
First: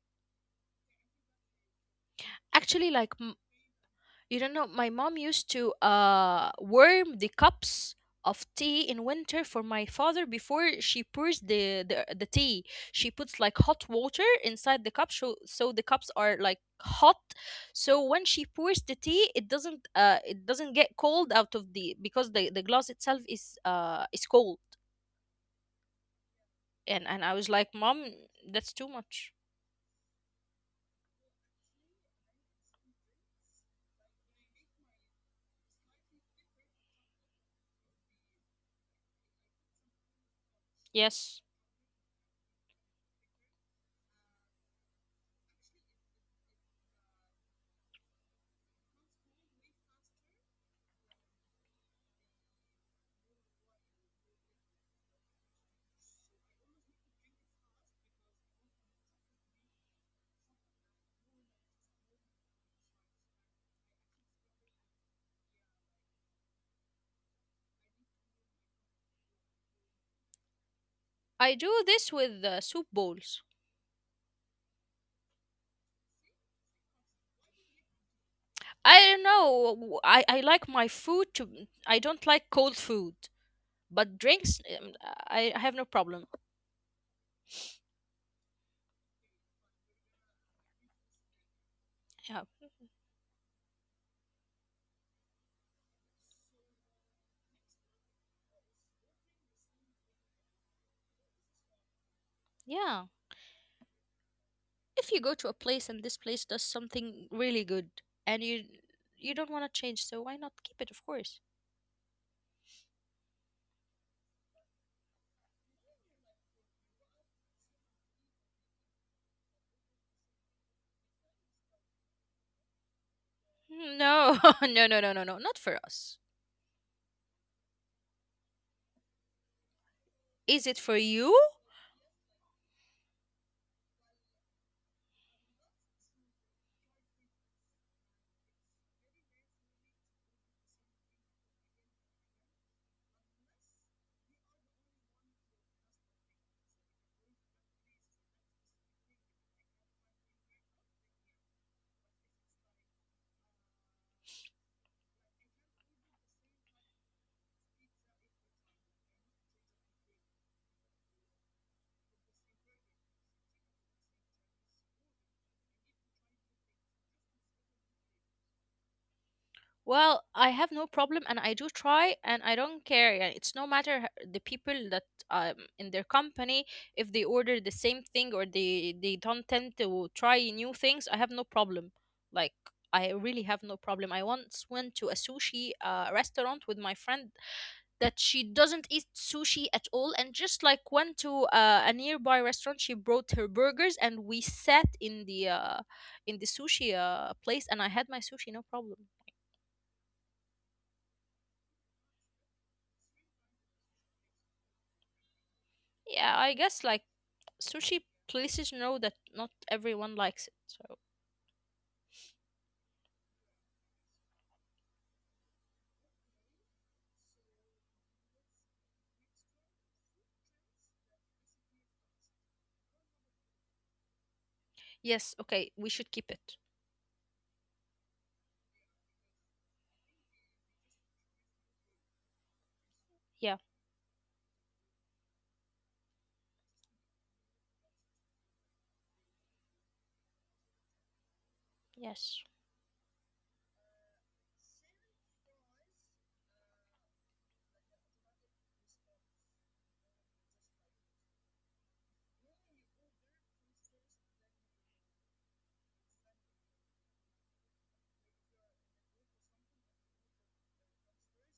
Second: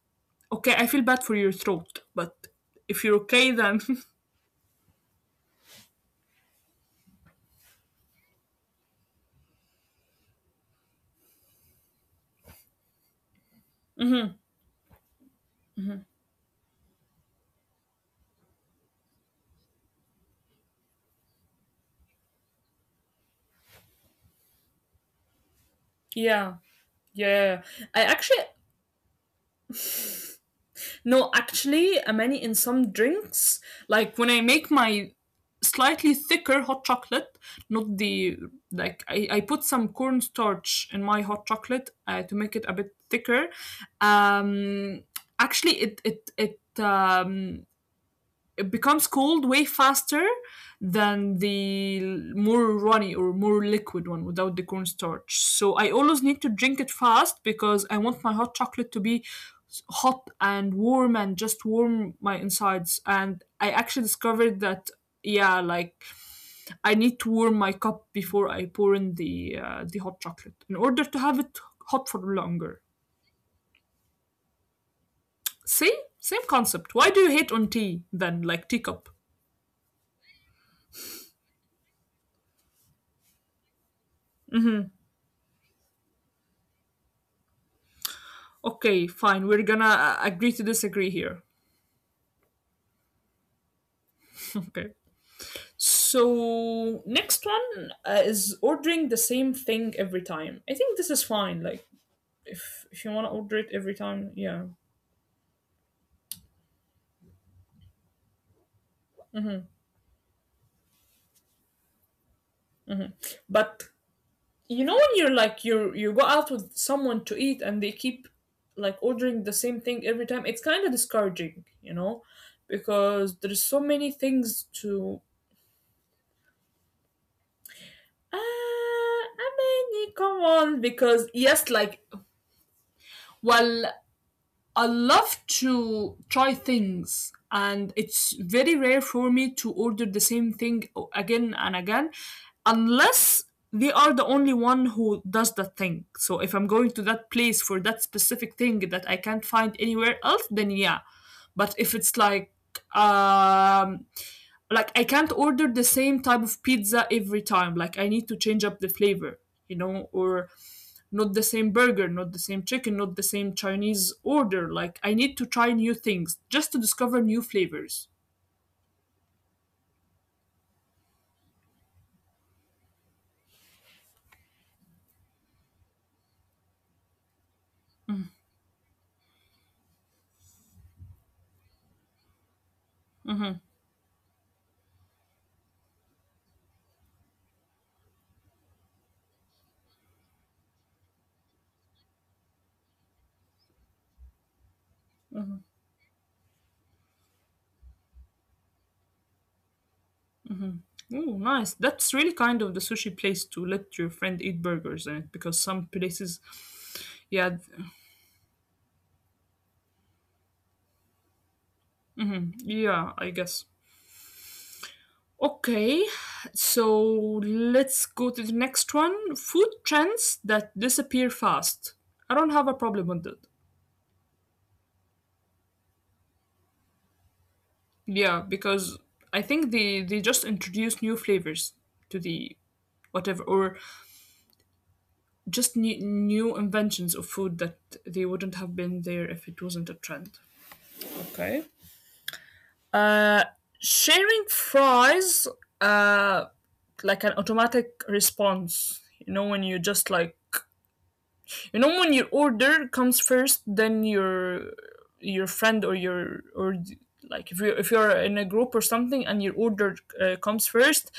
[SPEAKER 1] okay, I feel bad for your throat, but
[SPEAKER 2] actually
[SPEAKER 1] if you're
[SPEAKER 2] like m-
[SPEAKER 1] okay, then
[SPEAKER 2] You don't know, my mom used to warm the cups of tea in winter for my father before she pours the tea. She puts like hot water inside the cup so the cups are like hot. So when she pours the tea, it doesn't get cold out of the because the glass itself is cold.
[SPEAKER 1] yeah,
[SPEAKER 2] And
[SPEAKER 1] yeah,
[SPEAKER 2] and I was
[SPEAKER 1] yeah,
[SPEAKER 2] like,
[SPEAKER 1] yeah. I
[SPEAKER 2] "Mom,
[SPEAKER 1] actually
[SPEAKER 2] that's too much."
[SPEAKER 1] no, Actually, many in some drinks, like when I make my slightly thicker hot chocolate, not the like I put some cornstarch in my hot
[SPEAKER 2] Yes.
[SPEAKER 1] chocolate to make it a bit thicker. Um, Actually, it becomes cold way faster than the more runny or more liquid one without the cornstarch. So I always need to drink it fast because I want my hot chocolate to be hot and warm and just warm my insides. And I actually discovered that, yeah, like I need to warm my cup before I pour in the hot chocolate in
[SPEAKER 2] I
[SPEAKER 1] order to
[SPEAKER 2] do
[SPEAKER 1] have
[SPEAKER 2] this
[SPEAKER 1] it
[SPEAKER 2] with
[SPEAKER 1] hot for
[SPEAKER 2] soup
[SPEAKER 1] longer.
[SPEAKER 2] bowls.
[SPEAKER 1] See, same concept. Why do you hate on tea then, like
[SPEAKER 2] I don't
[SPEAKER 1] teacup?
[SPEAKER 2] know. I like my food to. I don't like cold food, but drinks, I have no problem.
[SPEAKER 1] Okay, fine. We're gonna agree to disagree here.
[SPEAKER 2] Yeah.
[SPEAKER 1] Okay. So next one is ordering the same thing every time. I think this is fine. Like
[SPEAKER 2] Yeah.
[SPEAKER 1] if you want to order it every time, yeah.
[SPEAKER 2] If you go to a place and this place does something really good and you don't want to change, so why not keep it, of course?
[SPEAKER 1] But you know when you're like you go out with someone to eat and they keep like ordering the same thing every time, it's kind of discouraging, you know, because there's so many
[SPEAKER 2] No,
[SPEAKER 1] things
[SPEAKER 2] no, no, no, no, no.
[SPEAKER 1] to.
[SPEAKER 2] Not for us.
[SPEAKER 1] Ah, I mean, come
[SPEAKER 2] Is it for
[SPEAKER 1] on,
[SPEAKER 2] you?
[SPEAKER 1] because yes, like well, I love to try things, and it's very rare for me to order the same thing again and again, unless they are the only one who does that thing. So if I'm going to that place for that specific thing that I can't find anywhere else, then yeah. But if it's like um I can't order the same type of pizza every time. Like I need to change up the flavor, you know, or not the same burger, not the same chicken, not the same Chinese order. Like I need to try new things just to discover new flavors.
[SPEAKER 2] Well, I have no problem and I do try and I don't care. Yeah, it's no matter the people that in their company if they order the same thing or they don't tend to try new things, I have no problem. Like I really have no problem. I once went to a sushi restaurant with my friend that she doesn't eat sushi at all and just like went to a nearby restaurant she brought her burgers and we sat in the sushi place and I had my sushi no problem.
[SPEAKER 1] Oh, nice. That's really kind of the sushi place to let your friend eat burgers in it because some
[SPEAKER 2] Yeah, I
[SPEAKER 1] places,
[SPEAKER 2] guess like
[SPEAKER 1] yeah, th-
[SPEAKER 2] sushi places know that not everyone likes it. So,
[SPEAKER 1] yeah, I guess. Okay, so let's go to the next one. Food trends that disappear fast. I don't have a problem with that.
[SPEAKER 2] yes, okay, we should keep it.
[SPEAKER 1] Yeah, because I think they just introduce new flavors to the
[SPEAKER 2] Yeah,
[SPEAKER 1] whatever or just new inventions of food that they wouldn't have been there if it wasn't a trend. Okay.
[SPEAKER 2] yes.
[SPEAKER 1] Uh, sharing fries, uh, like an automatic response. You know when you just like you know when your order comes first then your friend or your or like if you if you're in a group or something and your order comes first,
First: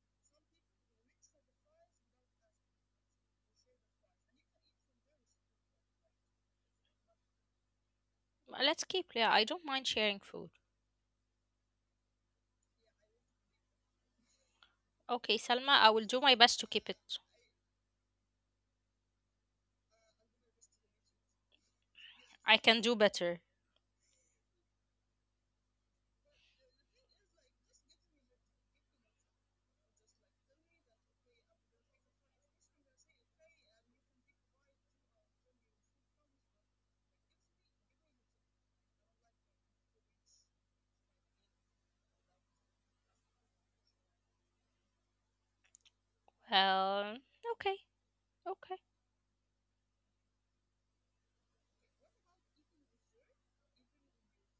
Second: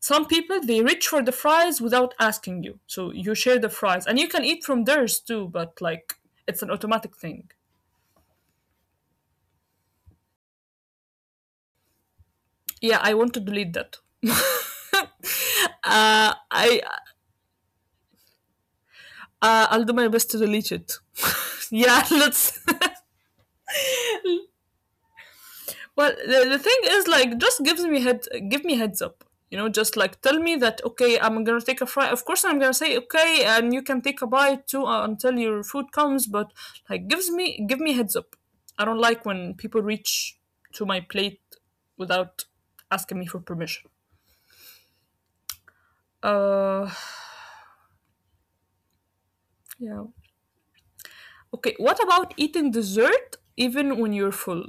[SPEAKER 1] some people they reach for the fries without asking you so you share the fries and you can eat from theirs too but like it's an automatic thing.
[SPEAKER 2] Let's keep, yeah, I don't mind sharing food.
[SPEAKER 1] Yeah, I want to delete that.
[SPEAKER 2] Okay, Salma, I will do my best to
[SPEAKER 1] uh,
[SPEAKER 2] keep it.
[SPEAKER 1] i I'll do my best to delete it. Yeah,
[SPEAKER 2] I
[SPEAKER 1] let's.
[SPEAKER 2] can do better.
[SPEAKER 1] Well, the thing is, like, just gives me head, give me heads up. You know, just like tell me that okay, I'm gonna take a fry. Of course, I'm gonna say okay, and you can take a bite too until your food comes. But like, give me heads up. I don't like when people reach to my plate without asking me for permission. Uh,
[SPEAKER 2] Well, okay, okay.
[SPEAKER 1] yeah. Okay, what about eating dessert even when you're full?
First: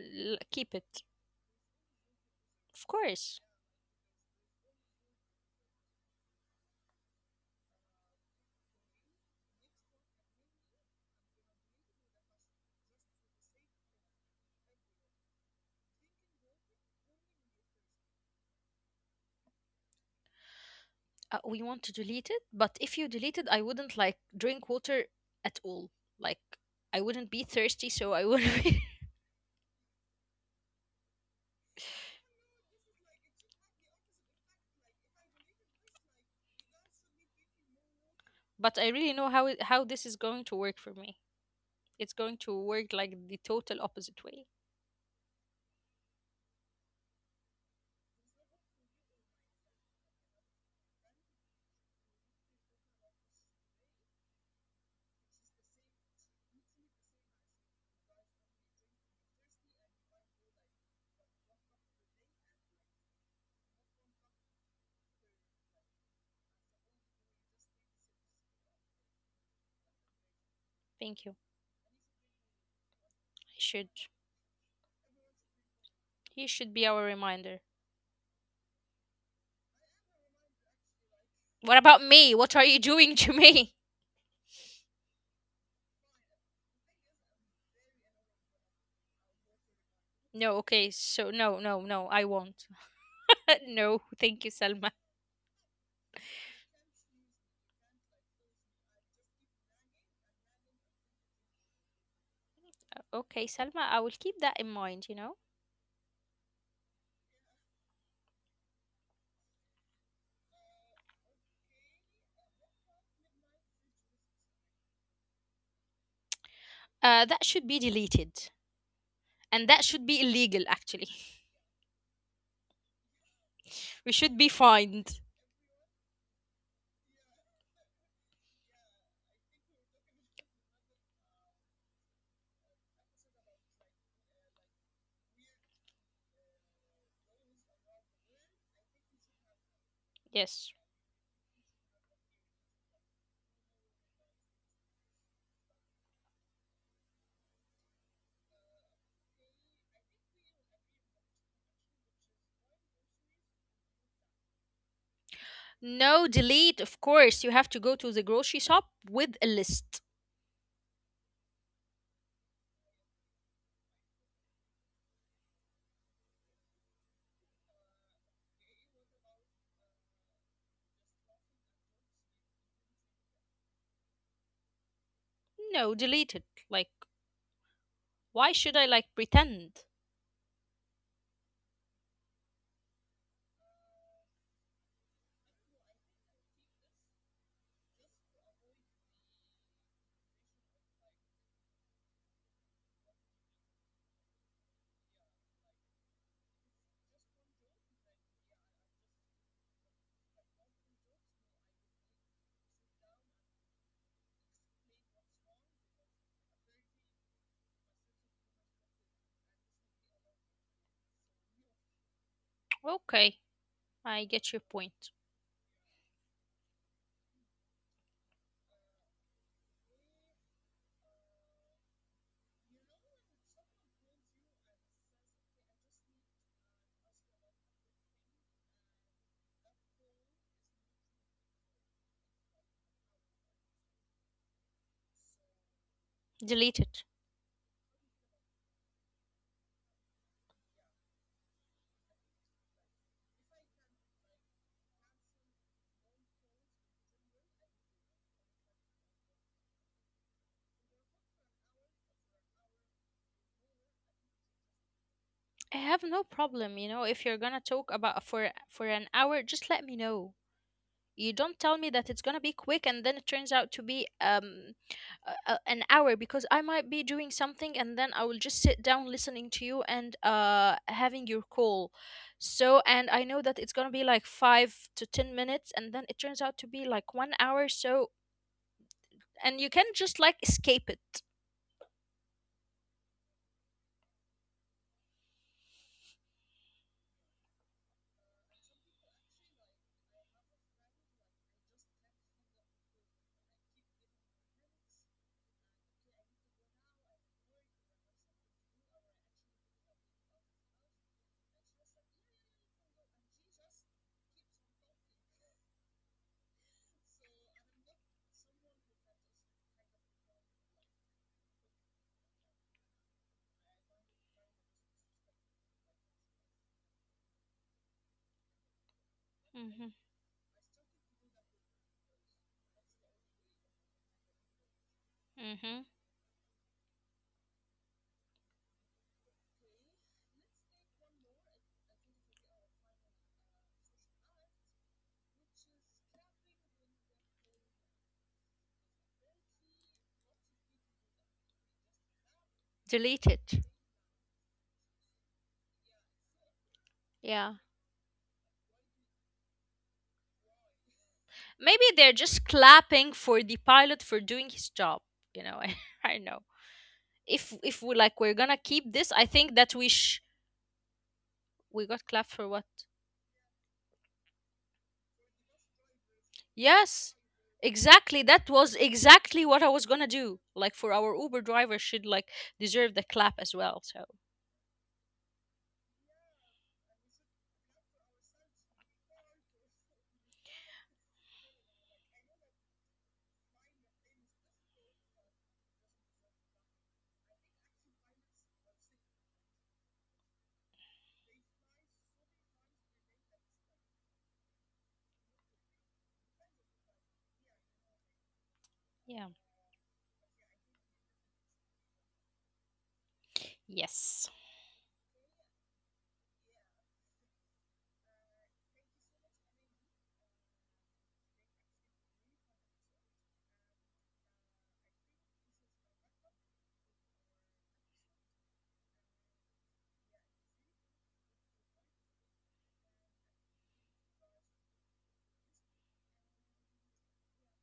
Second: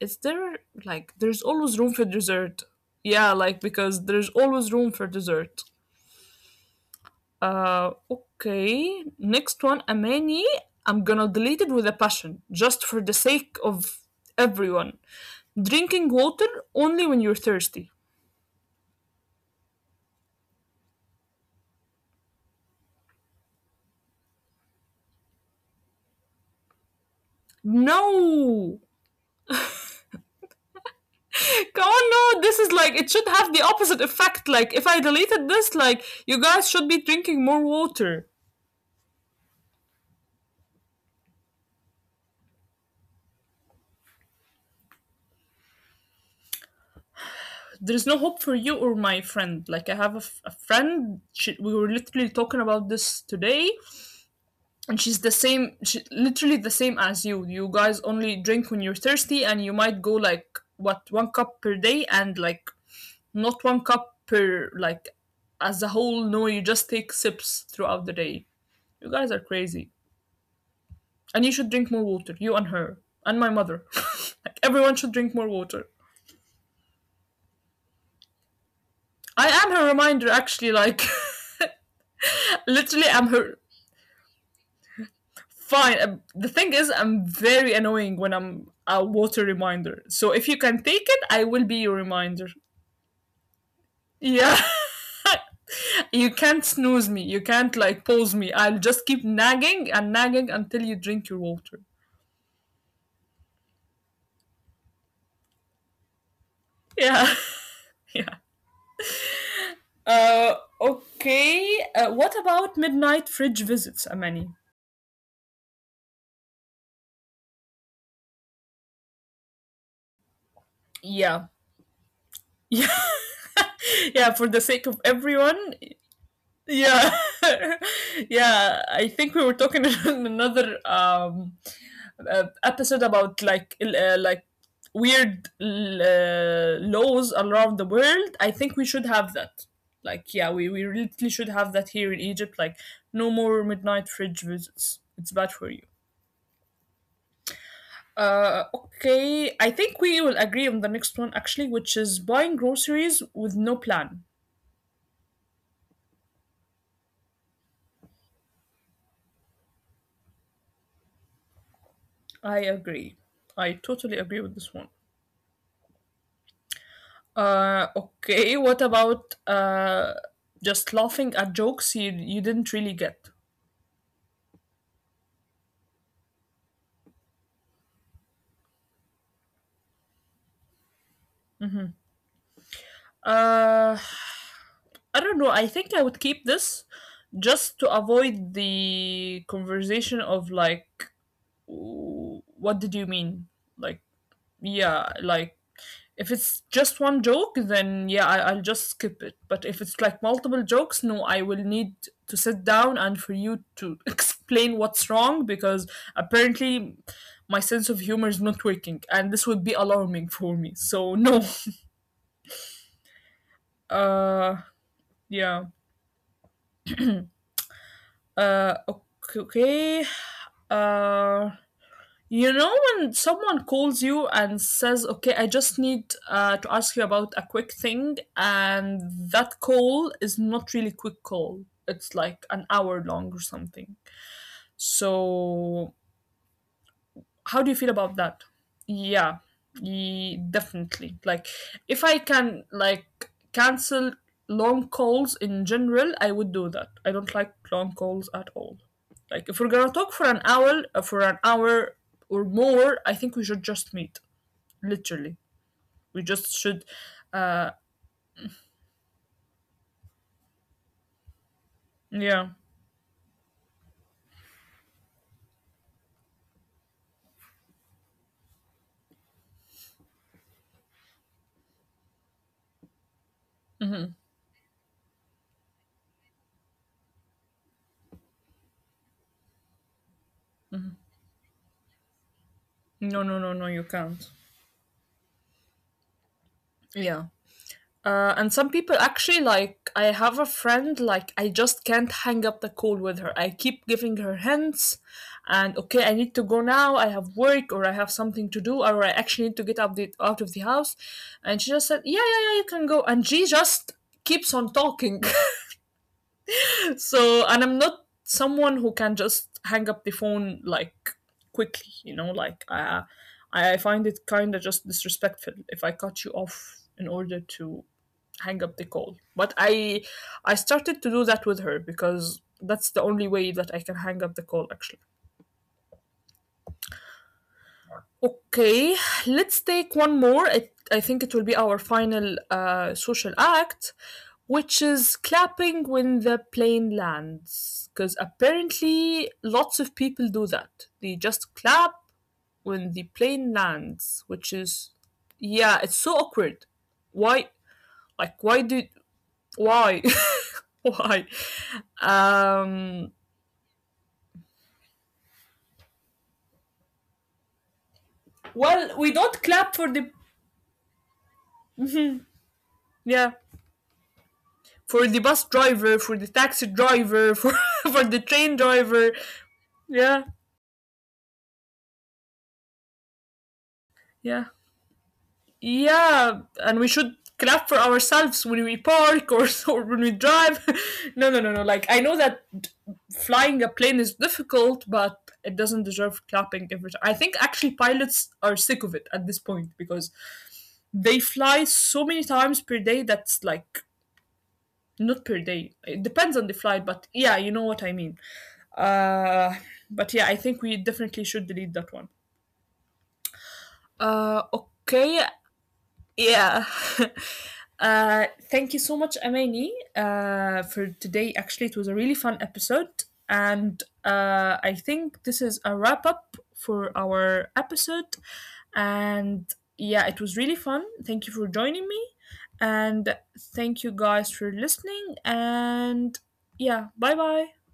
[SPEAKER 1] Is there
[SPEAKER 2] Keep it.
[SPEAKER 1] like there's always room for dessert?
[SPEAKER 2] Of
[SPEAKER 1] Yeah,
[SPEAKER 2] course.
[SPEAKER 1] like because there's always room for dessert. Okay. Next one, Amani. I'm gonna delete it with a passion, just for the sake of everyone. Drinking water only when you're thirsty.
[SPEAKER 2] We want to delete it, but if you delete it, I wouldn't like drink water at all. Like, I wouldn't be thirsty, so I wouldn't be.
[SPEAKER 1] No! Come on, no! This is like, it should have the opposite effect. Like, if I deleted this, like, you guys should be drinking more water.
[SPEAKER 2] But I really know how it, how this is going to work for me. It's going to work like the total opposite way.
[SPEAKER 1] There's no hope for you or my friend. Like, I have a, f- a friend, she, we were literally talking about this today and she's the same she, literally the same as you. You guys only drink when you're thirsty and you might go like what, one cup per day, and like not one cup per like as a whole, no, you just take sips throughout the day. You guys are crazy,
[SPEAKER 2] Thank you. I
[SPEAKER 1] and you should drink more water, you and her and my
[SPEAKER 2] should.
[SPEAKER 1] mother. Like everyone should drink more water.
[SPEAKER 2] He should be our reminder.
[SPEAKER 1] I am her reminder actually, like
[SPEAKER 2] What about me? What are you doing
[SPEAKER 1] literally
[SPEAKER 2] to
[SPEAKER 1] I'm her,
[SPEAKER 2] me?
[SPEAKER 1] fine. The thing is I'm very annoying when I'm a water reminder, so
[SPEAKER 2] No,
[SPEAKER 1] if you
[SPEAKER 2] okay,
[SPEAKER 1] can take it
[SPEAKER 2] so
[SPEAKER 1] I
[SPEAKER 2] no,
[SPEAKER 1] will
[SPEAKER 2] no,
[SPEAKER 1] be your
[SPEAKER 2] no, I
[SPEAKER 1] reminder.
[SPEAKER 2] won't. no, thank you,
[SPEAKER 1] Yeah,
[SPEAKER 2] Selma.
[SPEAKER 1] you can't snooze me. You can't like pause me. I'll just keep nagging and nagging until you drink your water.
[SPEAKER 2] Okay, Selma, I will keep that in mind, you know?
[SPEAKER 1] Yeah, yeah. Uh, okay. What about midnight fridge visits, Amani?
[SPEAKER 2] That should be deleted. And that should be illegal, actually.
[SPEAKER 1] Yeah. Yeah,
[SPEAKER 2] We should
[SPEAKER 1] yeah,
[SPEAKER 2] be
[SPEAKER 1] for the sake of
[SPEAKER 2] fined.
[SPEAKER 1] everyone. Yeah. Yeah, I think we were talking in another episode about like weird laws around the world. I think we should have that, like yeah,
[SPEAKER 2] Yes.
[SPEAKER 1] we really should have that here in Egypt. Like no more midnight fridge visits, it's bad for you. Uh, okay, I think we will agree on the next one actually, which is buying groceries with no plan.
[SPEAKER 2] No, delete, of course. You have to go to the grocery shop with a list.
[SPEAKER 1] I agree, I totally agree with this one. Uh, okay, what about uh, just laughing at jokes you didn't really get.
[SPEAKER 2] No, delete it. Like, why should I, like, pretend?
[SPEAKER 1] Uh, I don't know. I think I would keep this just to avoid the conversation of like, w- what did you mean? Like, yeah, like if it's just one joke, then yeah, I'll just skip it. But if it's like multiple jokes, no, I will need to sit down and for you to explain what's wrong because apparently my sense of humor is not working and this would be alarming for me. So, no.
[SPEAKER 2] Okay, I get your
[SPEAKER 1] Uh,
[SPEAKER 2] point.
[SPEAKER 1] yeah. Okay. Okay. Uh, you know when someone calls you and says, "Okay, I just need to ask you about a quick thing," and that call is not really quick call. It's like an hour long or something. So
[SPEAKER 2] Delete it.
[SPEAKER 1] how do you feel about that? Yeah, ye- definitely, like if I can like cancel long calls in general I would do that. I don't like long calls at all. Like if we're gonna talk for an hour, or more, I think we should just meet,
[SPEAKER 2] I have no
[SPEAKER 1] literally.
[SPEAKER 2] problem, you know,
[SPEAKER 1] We
[SPEAKER 2] if
[SPEAKER 1] just
[SPEAKER 2] you're gonna
[SPEAKER 1] should.
[SPEAKER 2] talk about
[SPEAKER 1] uh
[SPEAKER 2] for an hour, just let me know. You don't tell me that it's gonna be quick and
[SPEAKER 1] yeah
[SPEAKER 2] then it turns out to be an hour because I might be doing something and then I will just sit down listening to you and having your call. So and I know that it's gonna be like 5 to 10 minutes and then it turns out to be like one hour. So and you can just like escape it.
[SPEAKER 1] no, no, no, no, you can't. Yeah. And some people actually, like I have a friend, like I just can't hang up the call with her. I keep giving her hints and okay, I need to go now. I have work or I have something to do or I actually need to get out, out of the house. And she just said, "Yeah, yeah, yeah, you can go." And she just keeps on talking. So, and I'm not someone who can just hang up the phone like quickly, you know, I find it kind of just disrespectful if I cut you off in order to hang up the call. But
[SPEAKER 2] Mm-hmm.
[SPEAKER 1] I started to do that with her because that's the only way that I can hang up the call actually.
[SPEAKER 2] Mm-hmm.
[SPEAKER 1] Okay, let's take one more. It, I think it will be our final social act, which is clapping when the plane lands. Because apparently, lots of people do that. They just clap
[SPEAKER 2] Delete
[SPEAKER 1] when
[SPEAKER 2] it.
[SPEAKER 1] the plane lands, which is, yeah, it's so awkward.
[SPEAKER 2] Yeah.
[SPEAKER 1] Why? Like, why do Why?
[SPEAKER 2] Maybe
[SPEAKER 1] Why?
[SPEAKER 2] they're just clapping for the
[SPEAKER 1] Um,
[SPEAKER 2] pilot for doing his job. You know, I know. If we like we're gonna keep this, I
[SPEAKER 1] well, we
[SPEAKER 2] think that
[SPEAKER 1] don't
[SPEAKER 2] we
[SPEAKER 1] clap for the
[SPEAKER 2] we got clapped for what?
[SPEAKER 1] yeah, for the bus driver, for the taxi
[SPEAKER 2] Yes,
[SPEAKER 1] driver, for for the
[SPEAKER 2] exactly. That
[SPEAKER 1] train
[SPEAKER 2] was
[SPEAKER 1] driver.
[SPEAKER 2] exactly what I was gonna
[SPEAKER 1] Yeah,
[SPEAKER 2] do. Like for our Uber driver should like deserve the clap as well. So
[SPEAKER 1] yeah, yeah. And we should clap for ourselves when we park or, or when we drive. No, no, no, no. Like I know that flying a plane is difficult, but it doesn't deserve clapping every time. I think actually pilots are sick of it at this point because they fly so many times per day, that's like not per day, it depends on the flight, but yeah, you know what I mean.
[SPEAKER 2] yeah.
[SPEAKER 1] Uh, but yeah, I think we definitely should delete that one.
[SPEAKER 2] Yes.
[SPEAKER 1] Uh, okay. Yeah. Thank you so much, Amani, for today. Actually, it was a really fun episode. And I think this is a wrap up for our episode. And yeah, it was really fun. Thank you for joining me. And thank you guys for listening. And yeah, bye bye.